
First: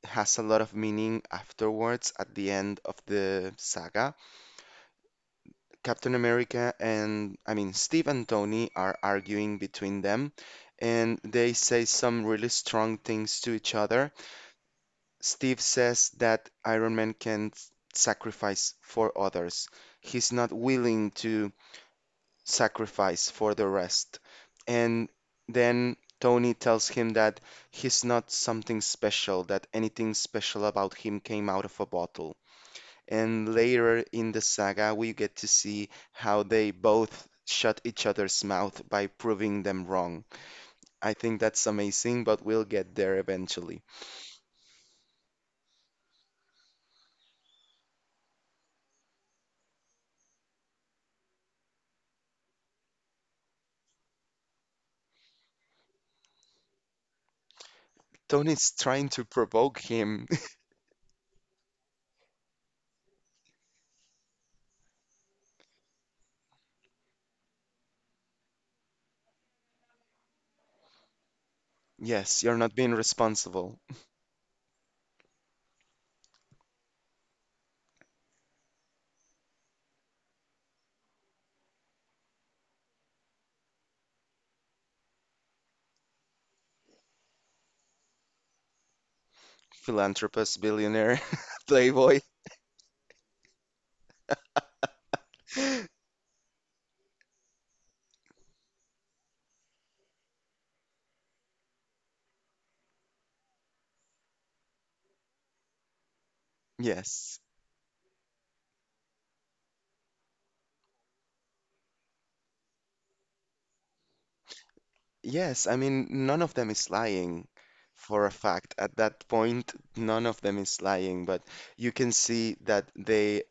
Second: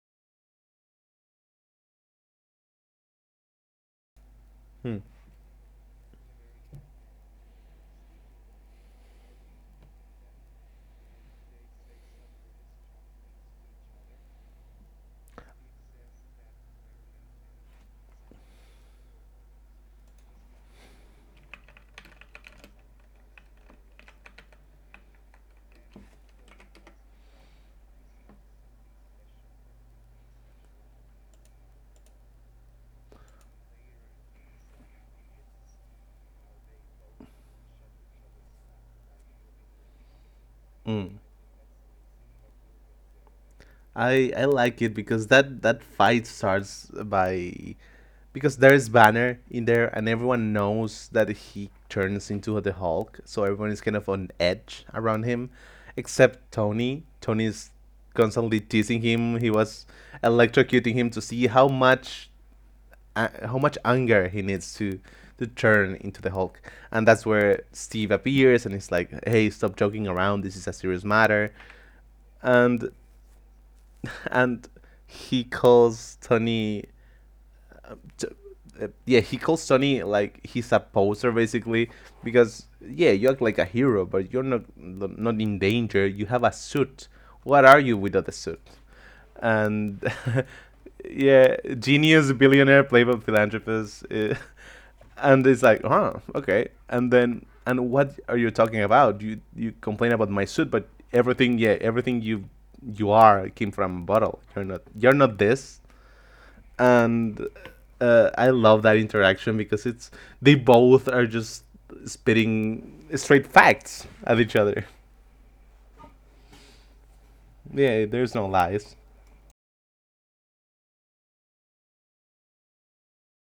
Speaker 1: has a lot of meaning afterwards at the end of the saga.
Speaker 2: Hmm.
Speaker 1: Captain America and, I mean, Steve and Tony are arguing between them, and they say some really strong things to each other. Steve says that Iron Man can't sacrifice for others. He's not willing to sacrifice for the rest. And then Tony tells him that he's not something special, that anything special about him came out of a bottle. And later in the saga, we get to see how they both shut each other's mouth by proving them wrong. I
Speaker 2: Mm.
Speaker 1: think that's amazing, but we'll get there eventually.
Speaker 2: I like it because that fight starts by because there is Banner in there and everyone knows that he turns into the Hulk, so everyone is kind of on edge around him, except Tony. Tony is constantly
Speaker 1: Tony's
Speaker 2: teasing
Speaker 1: trying to
Speaker 2: him. He
Speaker 1: provoke
Speaker 2: was
Speaker 1: him. *laughs*
Speaker 2: electrocuting him to see how much anger he needs to turn into the Hulk. And that's where Steve appears and he's like, "Hey, stop joking around. This is a serious matter."
Speaker 1: Yes, you're not
Speaker 2: And
Speaker 1: being responsible.
Speaker 2: and he calls Tony. Yeah, he calls Tony like he's a poser basically because yeah, you act like a hero, but you're not in danger. You have a suit. What are you without a suit? And *laughs*
Speaker 1: Philanthropist, billionaire,
Speaker 2: yeah,
Speaker 1: *laughs* playboy.
Speaker 2: genius billionaire, playboy philanthropist. And it's like, huh, okay. And then, and what are you talking about? You complain about my suit, but everything, yeah, everything you are came from a bottle. You're not this.
Speaker 1: Yes.
Speaker 2: And I love that interaction because it's they both are just spitting straight facts at each other.
Speaker 1: Yes, I mean, none of them is lying
Speaker 2: Yeah,
Speaker 1: for a
Speaker 2: there's no
Speaker 1: fact.
Speaker 2: lies.
Speaker 1: At that point, none of them is lying, but you can see that they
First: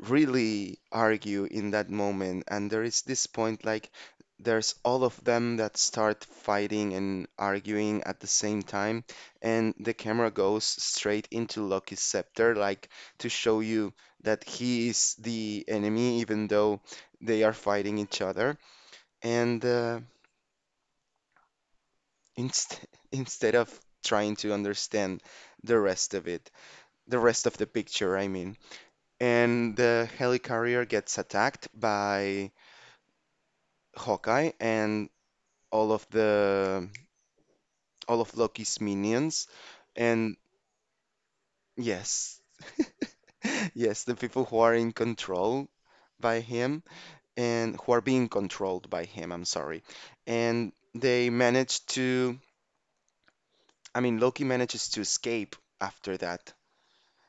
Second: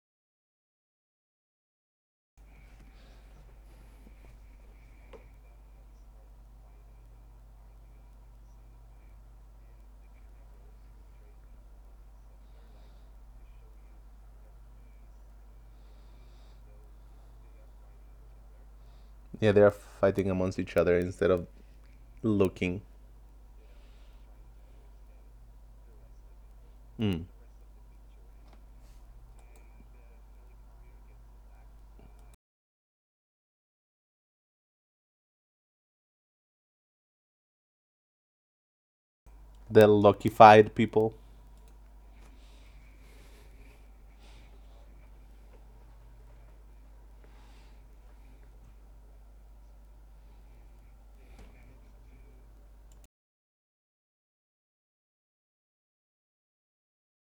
Speaker 1: really argue in that moment. And there is this point like there's all of them that start fighting and arguing at the same time, and the camera goes straight into Loki's scepter, like to show you that he is the enemy, even though they are fighting each other.
Speaker 2: Yeah,
Speaker 1: And
Speaker 2: they're fighting amongst each other instead of
Speaker 1: inst
Speaker 2: looking.
Speaker 1: *laughs* instead of trying to understand the rest of it, the
Speaker 2: Mm.
Speaker 1: rest of the picture, I mean. And the helicarrier gets attacked by Hawkeye and all of the all of Loki's minions.
Speaker 2: The
Speaker 1: And
Speaker 2: luckified people.
Speaker 1: yes, *laughs* yes, the people who are in control by him and who are being controlled by him, I'm sorry. And they manage to, I mean, Loki manages to escape after that.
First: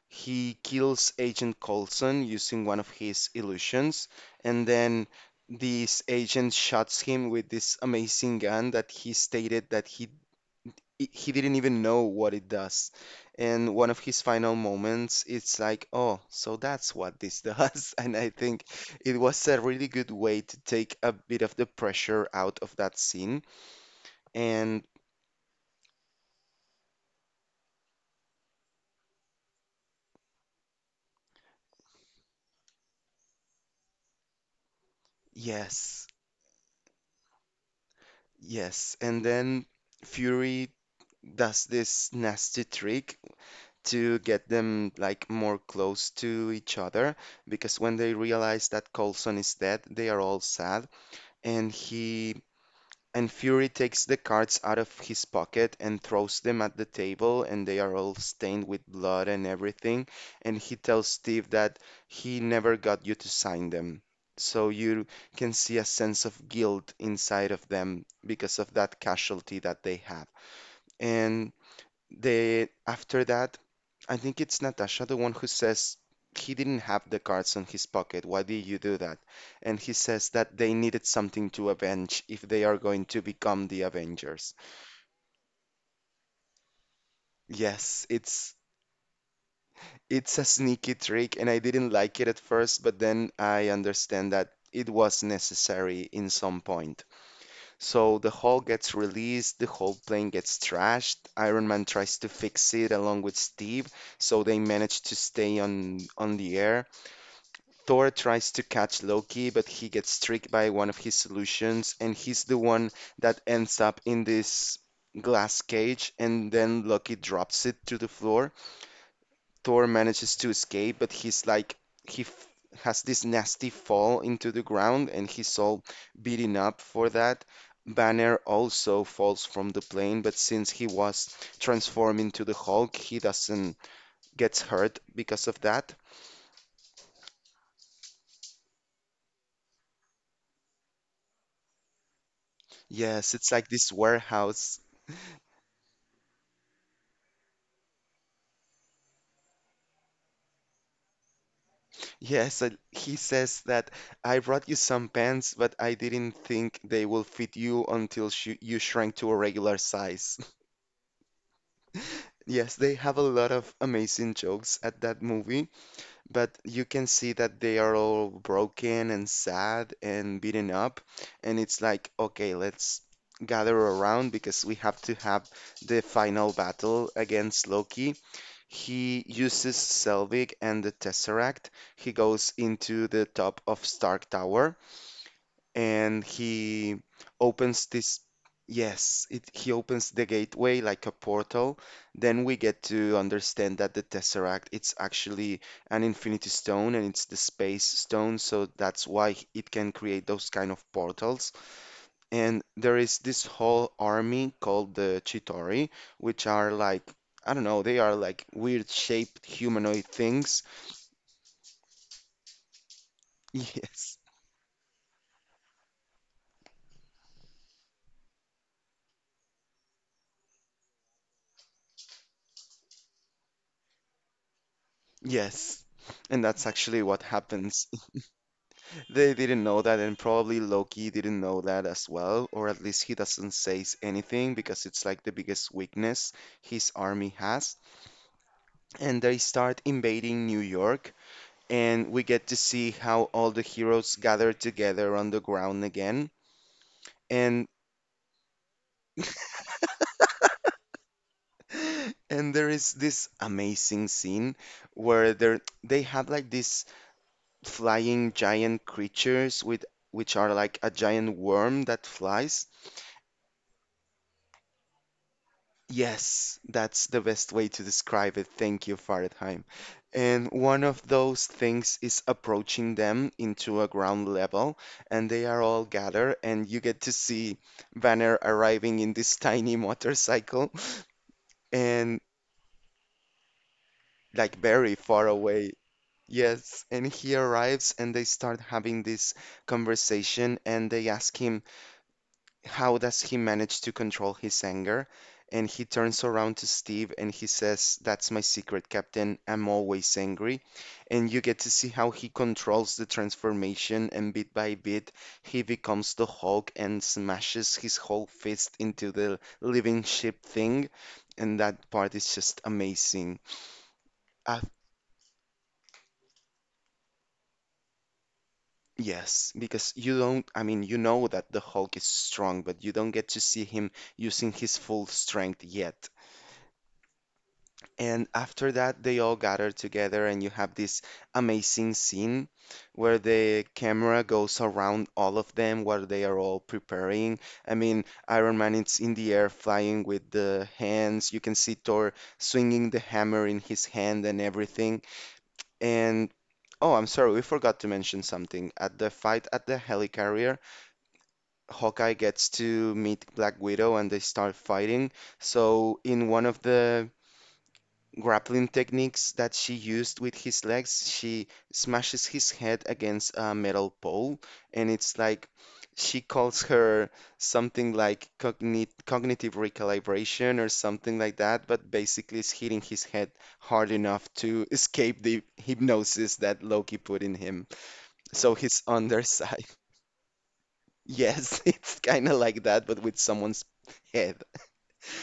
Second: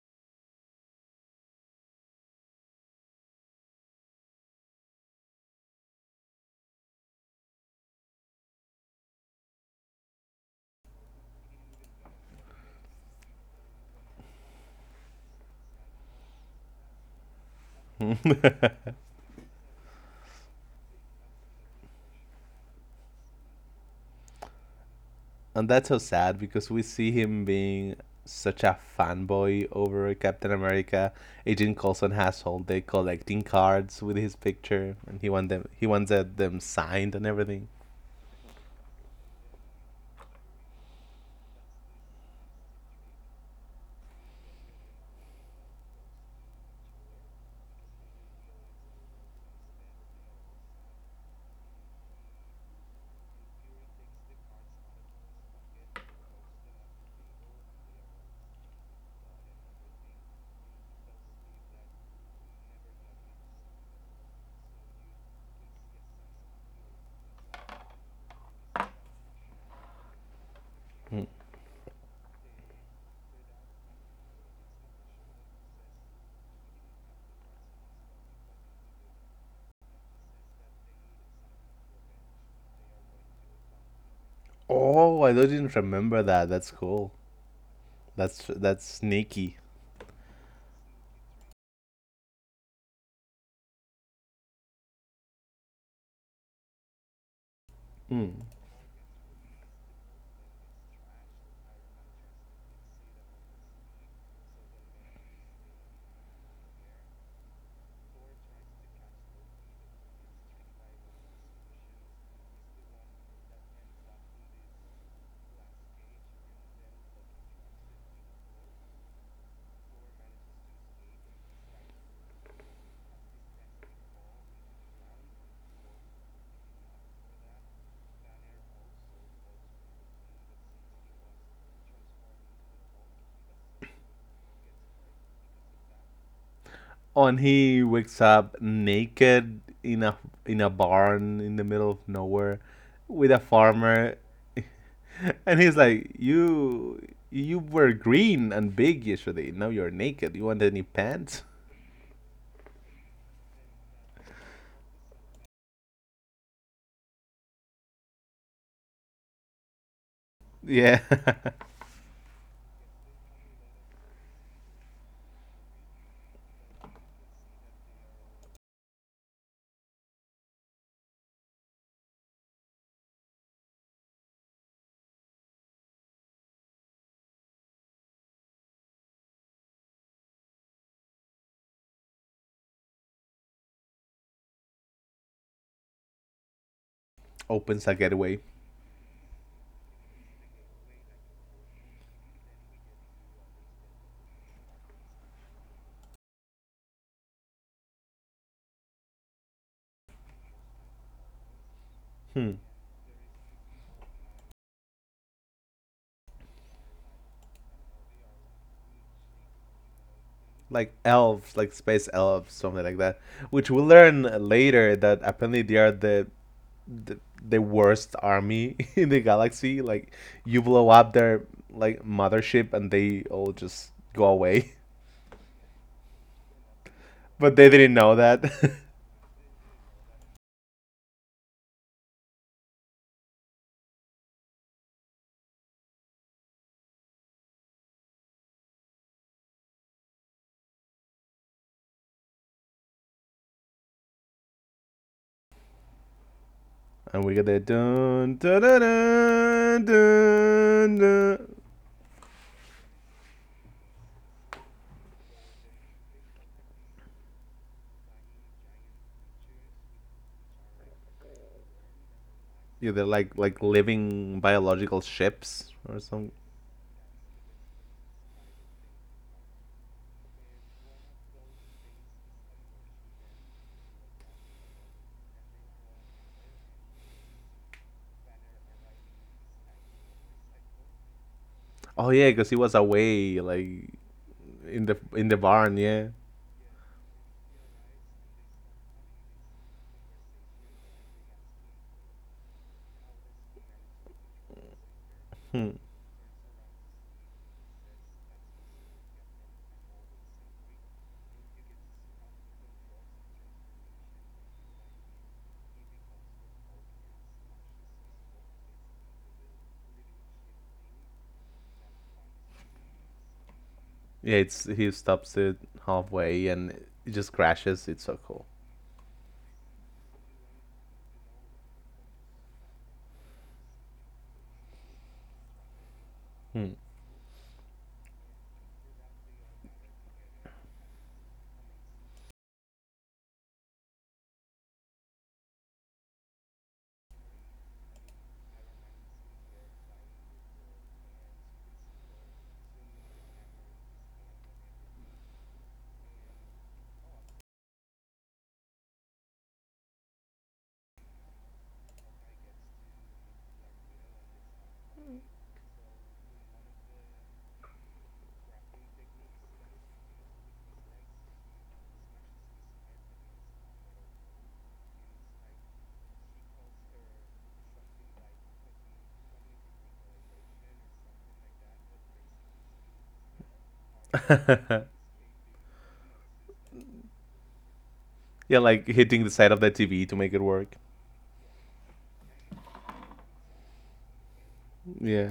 Speaker 1: He kills Agent Coulson using one of his illusions, and then this agent shoots him with this amazing gun that he stated that he didn't even know what it does. And one of his final moments, it's like, oh, so that's what this does. *laughs* And I think
Speaker 2: *laughs*
Speaker 1: it was a really good way to take a bit of the pressure out of that scene. And
Speaker 2: And that's so sad because we see him being such a fanboy over Captain America. Agent Coulson has all day collecting cards with his picture, and he
Speaker 1: yes,
Speaker 2: wants them signed and everything.
Speaker 1: yes. And then Fury does this nasty trick to get them like more close to each other because when they realize that Coulson is dead, they are all sad and he and Fury takes the cards out of his pocket and throws them at the table and they are all stained with blood and everything, and he tells Steve that he never got you to sign them. So you can see a sense of guilt inside of them because of that casualty that they have.
Speaker 2: Mm.
Speaker 1: And they after that, I think it's Natasha, the one who says he didn't have the cards in his pocket. Why did you do that? And he says that they needed something to avenge if they are going to become the Avengers.
Speaker 2: Oh, I didn't remember that. That's cool.
Speaker 1: Yes,
Speaker 2: That's that's sneaky.
Speaker 1: it's a sneaky trick, and I didn't like it at first, but then I understand that it was necessary in some point. So the
Speaker 2: Mm.
Speaker 1: Hulk gets released, the whole plane gets trashed. Iron Man tries to fix it along with Steve, so they manage to stay on the air. Thor tries to catch Loki, but he gets tricked by one of his solutions, and he's the one that ends up in this glass cage. And then Loki drops it to the floor. Thor manages to escape, but he's like, he f- has this nasty fall into the ground, and he's all beaten up for that. Banner also falls from the plane, but since he was transformed into the Hulk, he doesn't gets hurt because of that.
Speaker 2: Oh, and he wakes up naked in a barn in the middle of nowhere with a
Speaker 1: Yes, it's like this
Speaker 2: farmer.
Speaker 1: warehouse.
Speaker 2: And he's like, You were green and big yesterday. Now you're naked. You want any pants?"
Speaker 1: Yes, and he says that I brought you some pants, but I didn't think they will fit you until sh you shrank to a regular size. *laughs*
Speaker 2: Yeah.
Speaker 1: Yes, they have a lot of amazing jokes at that movie, but you can see that they are all broken and sad and beaten up. And it's like, okay, let's gather around because we have to have the final battle against Loki. He uses Selvig and the Tesseract. He goes into the top of Stark Tower and he
Speaker 2: *laughs* Opens
Speaker 1: opens
Speaker 2: a
Speaker 1: this,
Speaker 2: getaway.
Speaker 1: yes, it he opens the gateway like a portal. Then we get to understand that the Tesseract it's actually an infinity stone and it's the space stone, so that's why it can create those kind of portals.
Speaker 2: Hmm.
Speaker 1: And there is this whole army called the Chitauri, which are like, I don't know, they are like weird shaped humanoid things.
Speaker 2: Like elves, like space elves, something like that.
Speaker 1: *laughs*
Speaker 2: Which we learn
Speaker 1: Yes.
Speaker 2: later that apparently they are the, the worst army *laughs* in the galaxy. Like you blow up their like mothership and they all just go away. *laughs*
Speaker 1: Yes, and that's actually what
Speaker 2: But they didn't
Speaker 1: happens.
Speaker 2: know that.
Speaker 1: They didn't know that, and probably Loki didn't know that as well, or at least he doesn't say anything because it's like the biggest weakness his army has. And they start invading New York, and we get to see how all the heroes gather together on the ground again.
Speaker 2: *laughs* And we get the
Speaker 1: And
Speaker 2: dun dun dun dun dun. Dun.
Speaker 1: *gasps* and there is this amazing scene where they have like these flying giant creatures with which are like a giant worm that flies.
Speaker 2: Yeah, they're like living biological ships or something.
Speaker 1: Yes, that's the best way to describe it. Thank you, Faradheim. And one of those things is approaching them into a ground level, and they are all gathered, and you get to see Banner arriving in this tiny motorcycle *laughs*
Speaker 2: Oh
Speaker 1: and
Speaker 2: yeah, because he was away, like
Speaker 1: like very
Speaker 2: in
Speaker 1: far
Speaker 2: the barn.
Speaker 1: away.
Speaker 2: Yeah,
Speaker 1: Yes, and he arrives, and they start having this conversation, and they ask him, how does he manage to control his anger? And he turns around to Steve and he says, That's my secret, Captain. I'm always angry. And you get to see how he controls the transformation, and bit by bit, he becomes the Hulk and smashes his whole fist into the living ship thing. And that part is just amazing.
Speaker 2: yeah.
Speaker 1: Uh,
Speaker 2: It's he stops it halfway and it just crashes. It's so cool.
Speaker 1: yes, because you don't, I mean, you know that the Hulk is strong, but you don't get to see him using his full strength yet.
Speaker 2: Hmm.
Speaker 1: And after that, they all gather together, and you have this amazing scene where the camera goes around all of them while they are all preparing. I mean, Iron Man is in the air flying with the hands. You can see Thor swinging the hammer in his hand and everything. And oh, I'm sorry, we forgot to mention something. At the fight at the helicarrier, Hawkeye gets to meet Black Widow and they start fighting. So, in one of the grappling techniques that she used with his legs. She smashes his head against a metal pole, and it's like she calls her something like cognitive recalibration or something like that, but basically it's hitting his head hard enough to escape the hypnosis that Loki put in him.
Speaker 2: *laughs* Yeah,
Speaker 1: So his
Speaker 2: like hitting the side of
Speaker 1: underside.
Speaker 2: the
Speaker 1: *laughs*
Speaker 2: TV to make it work.
Speaker 1: Yes, it's kind of like that, but with someone's head.
Speaker 2: Yeah.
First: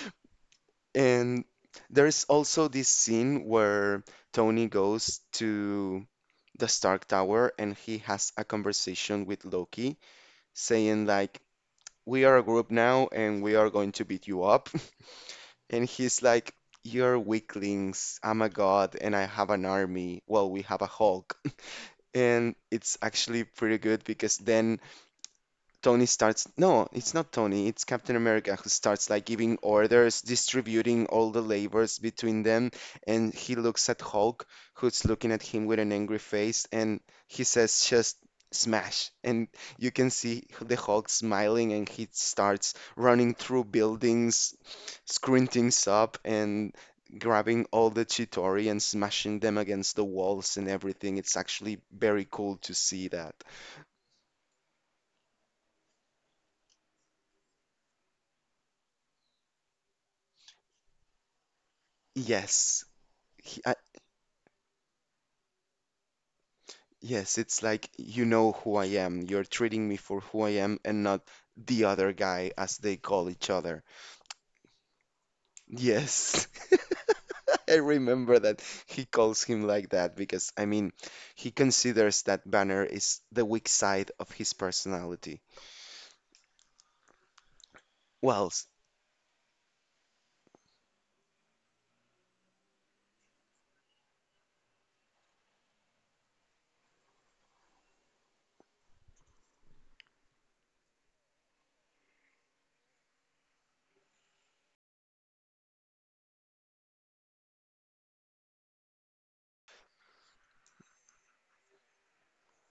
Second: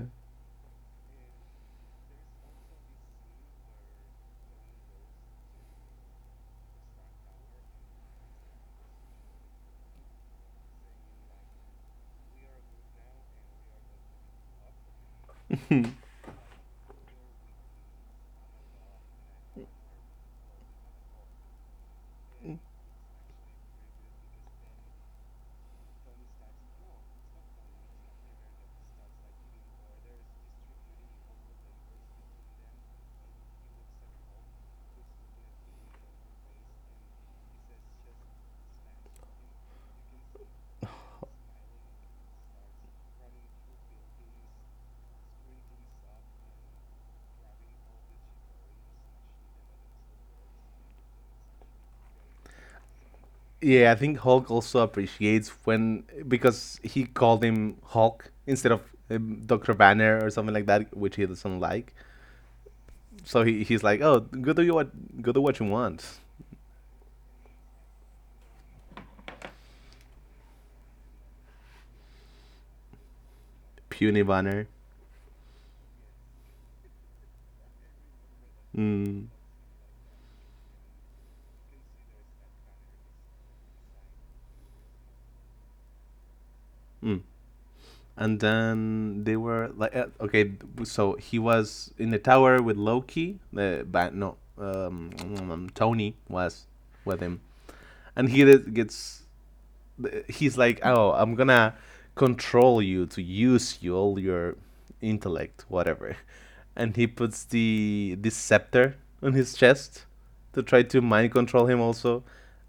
Speaker 1: And there's also this scene where Tony goes to the Stark Tower and he has a conversation with Loki, saying like, "We are a group now and we are going to beat you up." *laughs* And
Speaker 2: *laughs*
Speaker 1: he's like, "You're weaklings. I'm a god and I have an army. Well, we have a Hulk." *laughs* And it's actually pretty good because then Tony starts. No, it's not Tony. It's Captain America who starts like giving orders, distributing all the labors between them. And he looks at Hulk, who's looking at him with an angry face, and he says, just smash. And you can see the Hulk smiling, and he starts running through buildings, screwing things up, and grabbing all the Chitauri and smashing them against the walls and everything. It's actually very cool to see that.
Speaker 2: Yeah, I think Hulk also appreciates when because he called him Hulk instead of Doctor Banner or something like that, which he doesn't like.
Speaker 1: Yes,
Speaker 2: So
Speaker 1: he, I,
Speaker 2: he's like, "Oh, go do what you want."
Speaker 1: yes, it's like you know who I am. You're treating me for who I am and not the other guy, as they call each other.
Speaker 2: Puny banner.
Speaker 1: Yes, *laughs* I remember that he
Speaker 2: Mm,
Speaker 1: calls him like that because, I mean, he considers that Banner is the weak side of his personality.
Speaker 2: mm. And
Speaker 1: Well, s-
Speaker 2: then they were like, okay, so he was in the tower with Loki. The ban no, *tsk* Tony was with him, and gets he's like, oh, I'm gonna control you to use you all your intellect, whatever. And he puts the scepter on his chest to try to mind control him also.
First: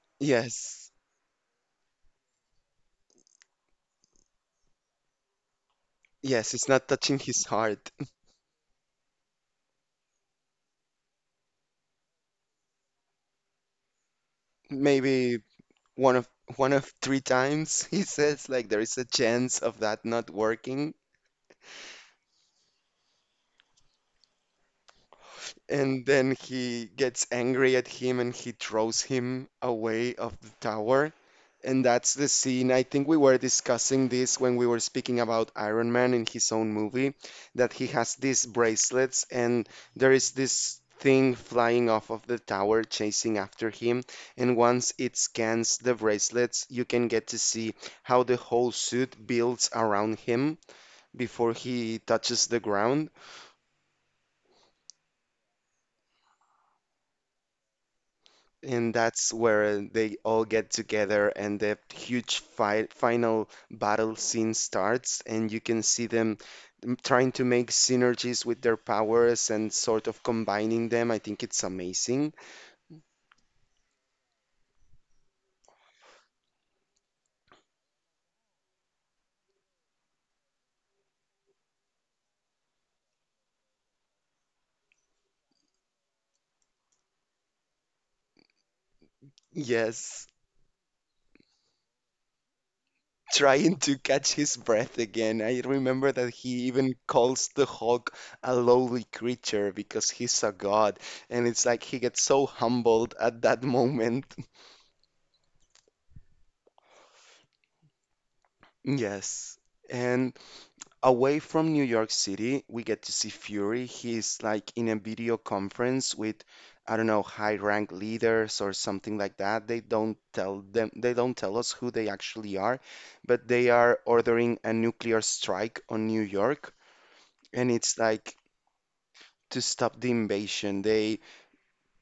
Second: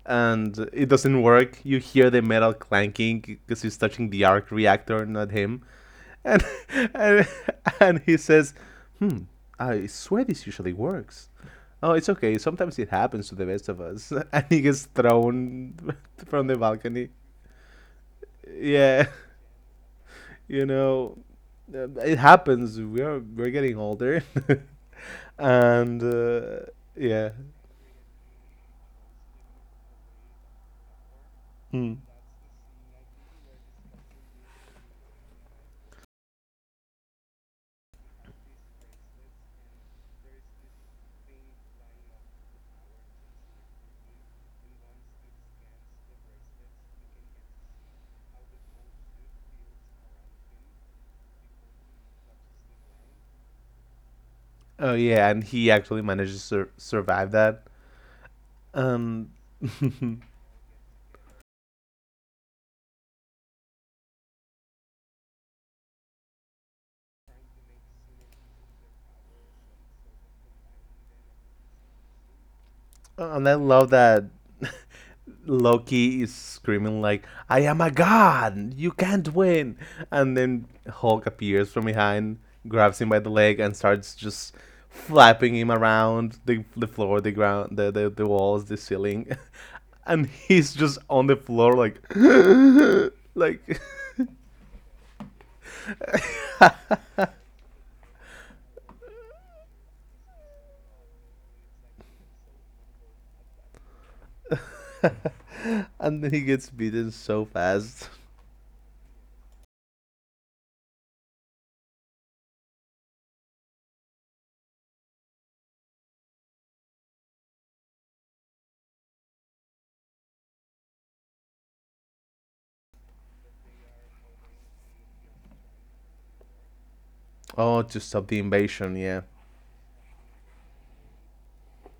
Speaker 2: And it
Speaker 1: yes,
Speaker 2: doesn't work. You hear the metal clanking because he's touching the arc reactor, not him. And
Speaker 1: yes, it's not
Speaker 2: *laughs*
Speaker 1: touching
Speaker 2: and,
Speaker 1: his heart.
Speaker 2: and he says, "Hmm, I swear this usually works." Oh, it's okay. Sometimes it happens to the best of us. *laughs* And he
Speaker 1: *laughs*
Speaker 2: gets
Speaker 1: Maybe
Speaker 2: thrown
Speaker 1: one
Speaker 2: *laughs*
Speaker 1: of
Speaker 2: from the
Speaker 1: one of
Speaker 2: balcony
Speaker 1: three times *laughs* he says like there is
Speaker 2: yeah,
Speaker 1: a chance of that not
Speaker 2: *laughs* you
Speaker 1: working.
Speaker 2: know, it happens. We are we're getting older, *laughs* and
Speaker 1: And then he
Speaker 2: yeah.
Speaker 1: gets angry at him and he throws him away of the tower. And
Speaker 2: Hmm.
Speaker 1: that's the scene. I think we were discussing this when we were speaking about Iron Man in his own movie, that he has these bracelets and there is this thing flying off of the tower chasing after him. And once it scans the bracelets, you can get to see how the whole suit builds around him before he touches the ground.
Speaker 2: Oh yeah, and he actually managed to survive that.
Speaker 1: And
Speaker 2: Um,
Speaker 1: that's where
Speaker 2: *laughs*
Speaker 1: they
Speaker 2: and
Speaker 1: all get together and the huge fight, final battle scene starts, and you can see them trying to make synergies with their powers and sort of combining them. I think it's amazing.
Speaker 2: I love that Loki is screaming like, "I am a god! You can't win!" And then Hulk appears from behind, grabs him by the leg, and starts just flapping him around the floor, the ground, the walls, the ceiling, *laughs* and
Speaker 1: Yes,
Speaker 2: he's just on the floor like, *laughs*
Speaker 1: *laughs*
Speaker 2: like,
Speaker 1: trying to catch his breath again. I remember that he even calls the Hulk a lowly creature because he's a god, and it's like he gets so humbled at that *laughs* moment.
Speaker 2: *laughs* and then he gets beaten so fast.
Speaker 1: Yes. And away from New York City, we get to see Fury. He's like in a video conference with, I don't know, high rank leaders or something like that. They don't tell them, they don't tell us who they actually are, but they are ordering a nuclear strike on New York, and
Speaker 2: Oh,
Speaker 1: it's
Speaker 2: to stop
Speaker 1: like
Speaker 2: the invasion, yeah.
Speaker 1: to stop the invasion. They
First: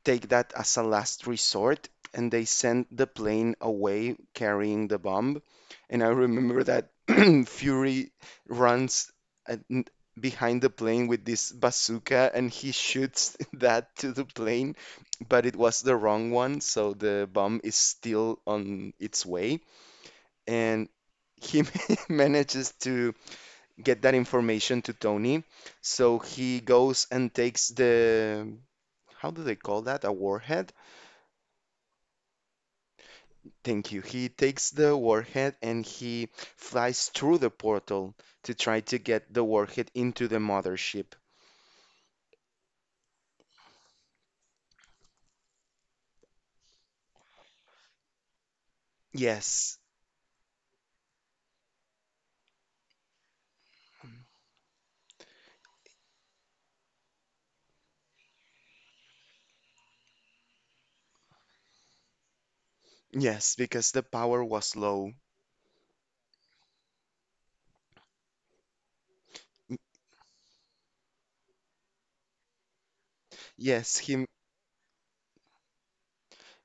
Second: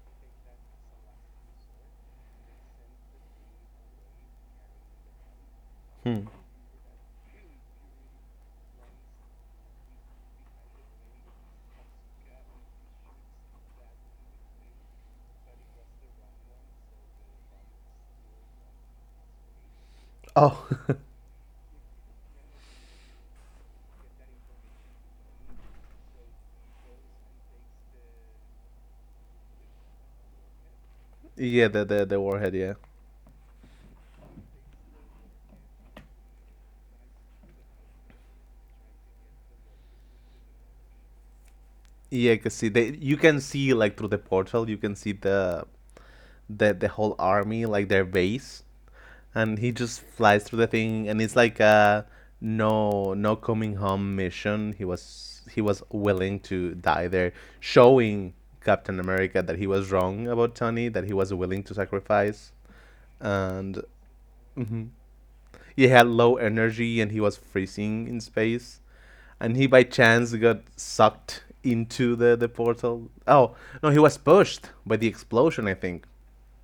Speaker 1: take that as a last resort, and they sent the plane away carrying the bomb. And I remember that *clears throat* Fury runs uh, n- behind the plane with this bazooka and he shoots *laughs* that to the plane, but it was the wrong one, so the bomb is still on its way.
Speaker 2: Oh,
Speaker 1: And he *laughs* manages to get that information to Tony, so he goes and takes the, how do they call that? A warhead?
Speaker 2: *laughs* yeah, the warhead, yeah.
Speaker 1: Thank you. He takes the warhead and he flies through the portal to try to get the warhead into the mothership.
Speaker 2: Yeah, cause see, they you can see like through the portal, you can see the whole army, like their base, and he
Speaker 1: Yes.
Speaker 2: just flies through the thing, and it's like a no no coming home mission. He was willing to die there, showing Captain America that he was wrong about Tony, that he was willing to sacrifice,
Speaker 1: Yes,
Speaker 2: and
Speaker 1: because the power was low.
Speaker 2: he had low energy and he was freezing in space and he by chance got sucked into the portal. Oh no,
Speaker 1: Yes,
Speaker 2: he was
Speaker 1: him.
Speaker 2: pushed by the explosion, I think.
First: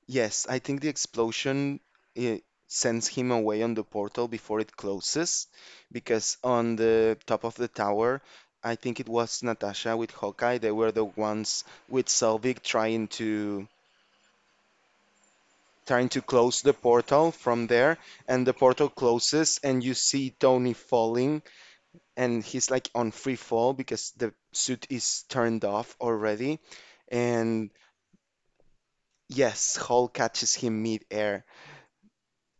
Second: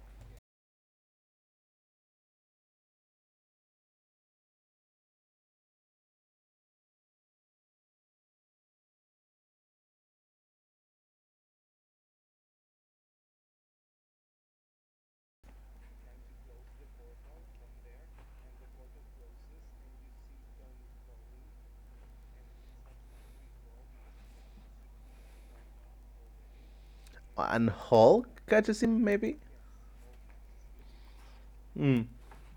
Speaker 1: Yes, I think the explosion eh, sends him away on the portal before it closes, because on the top of the tower, I think it was Natasha with Hawkeye. They were the ones with Selvig trying to trying to close the portal from there, and the portal closes, and you see Tony falling, and he's like on free fall because the suit is turned off already. And
Speaker 2: And Hulk catches him maybe.
Speaker 1: yes, Hall catches him mid-air,
Speaker 2: Mm.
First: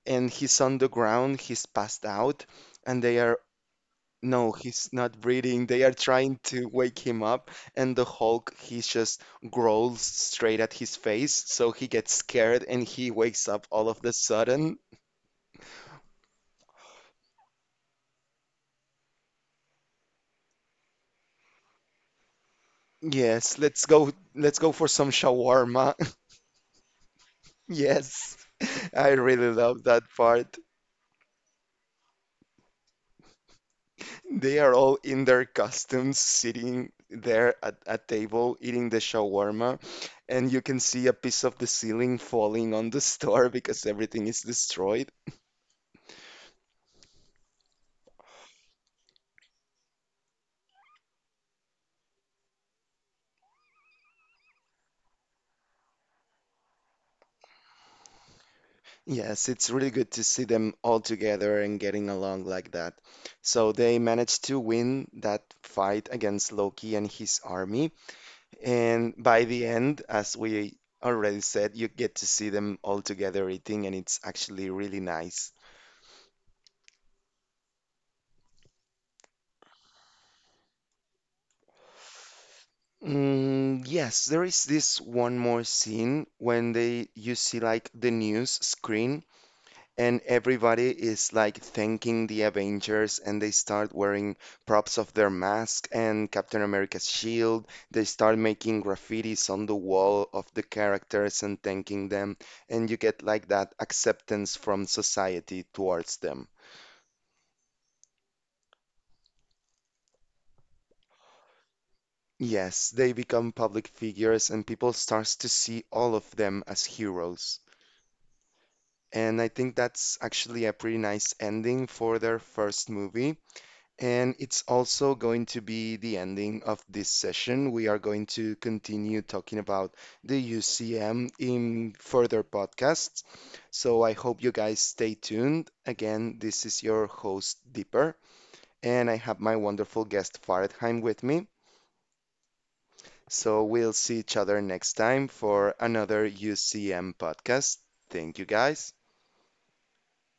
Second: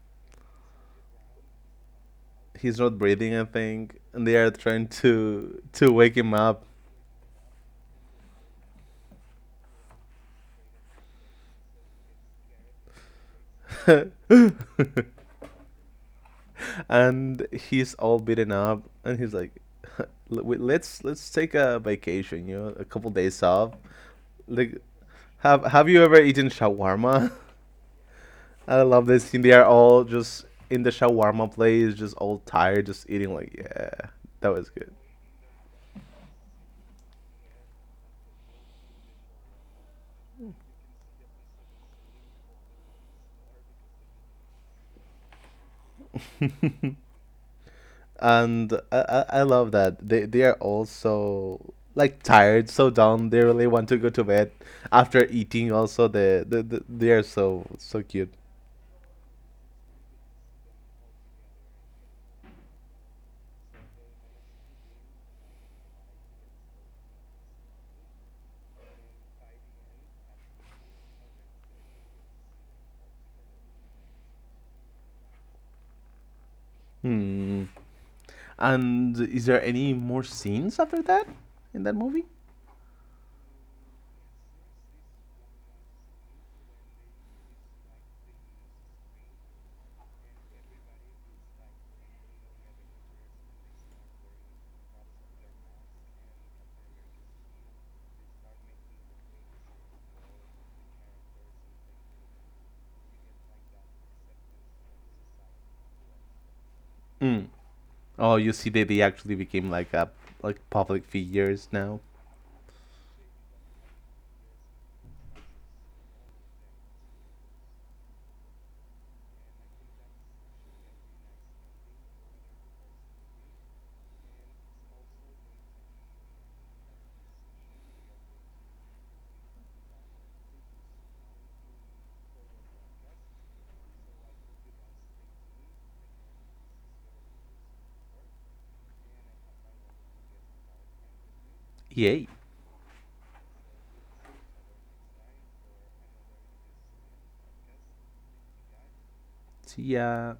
Speaker 1: and he's on the ground, he's passed out,
Speaker 2: He's not
Speaker 1: and they
Speaker 2: breathing,
Speaker 1: are
Speaker 2: I think, and they are
Speaker 1: no, he's
Speaker 2: trying
Speaker 1: not breathing. They
Speaker 2: to
Speaker 1: are
Speaker 2: wake him
Speaker 1: trying
Speaker 2: up.
Speaker 1: to wake him up, and the Hulk he just growls straight at his face, so he gets scared and he wakes up all of the sudden.
Speaker 2: *laughs* And he's all beaten up, and he's like, *laughs* "Let's take a vacation, you know, a couple days
Speaker 1: Yes,
Speaker 2: off.
Speaker 1: let's go
Speaker 2: Like,
Speaker 1: for some
Speaker 2: have
Speaker 1: shawarma.
Speaker 2: you ever
Speaker 1: *laughs*
Speaker 2: eaten shawarma?
Speaker 1: Yes.
Speaker 2: *laughs* I love
Speaker 1: I
Speaker 2: this scene. They
Speaker 1: really
Speaker 2: are
Speaker 1: love that
Speaker 2: all just
Speaker 1: part.
Speaker 2: in the shawarma place, just all tired, just eating. Like, yeah, that
Speaker 1: They
Speaker 2: was
Speaker 1: are
Speaker 2: good.
Speaker 1: all in their costumes sitting there at a table eating the shawarma and you can see a piece of the ceiling falling on the store *laughs* because everything is destroyed.
Speaker 2: And I love that they are all so like tired, so down, they really want to go to bed after eating also the they are so so cute.
Speaker 1: Yes, it's really good to see them all together and getting along like that. So they managed to win that fight against Loki and his army. And by the end, as we already said, you get to see them all together eating, and it's actually really nice.
Speaker 2: Hmm. And is there any more scenes after that in that movie?
Speaker 1: Mm, yes, there is this one more scene when they you see like the news screen. And everybody is like thanking the Avengers, and they start wearing props of their mask and Captain America's shield. They start making graffitis on the wall of the characters and thanking them, and you get like that acceptance from society towards them.
Speaker 2: Mm. Oh you see they actually became like a like public figures now.
Speaker 1: Yes, they become public figures, and people starts to see all of them as heroes. And I think that's actually a pretty nice ending for their first movie. And it's also going to be the ending of this session. We are going to continue talking about the UCM in further podcasts. So I hope you guys stay tuned. Again, this is your host, Deeper, and I have my wonderful guest, Faradheim, with me.
Speaker 2: Yay.
Speaker 1: So we'll see each other next time for another UCM podcast. Thank you, guys.
Speaker 2: See ya.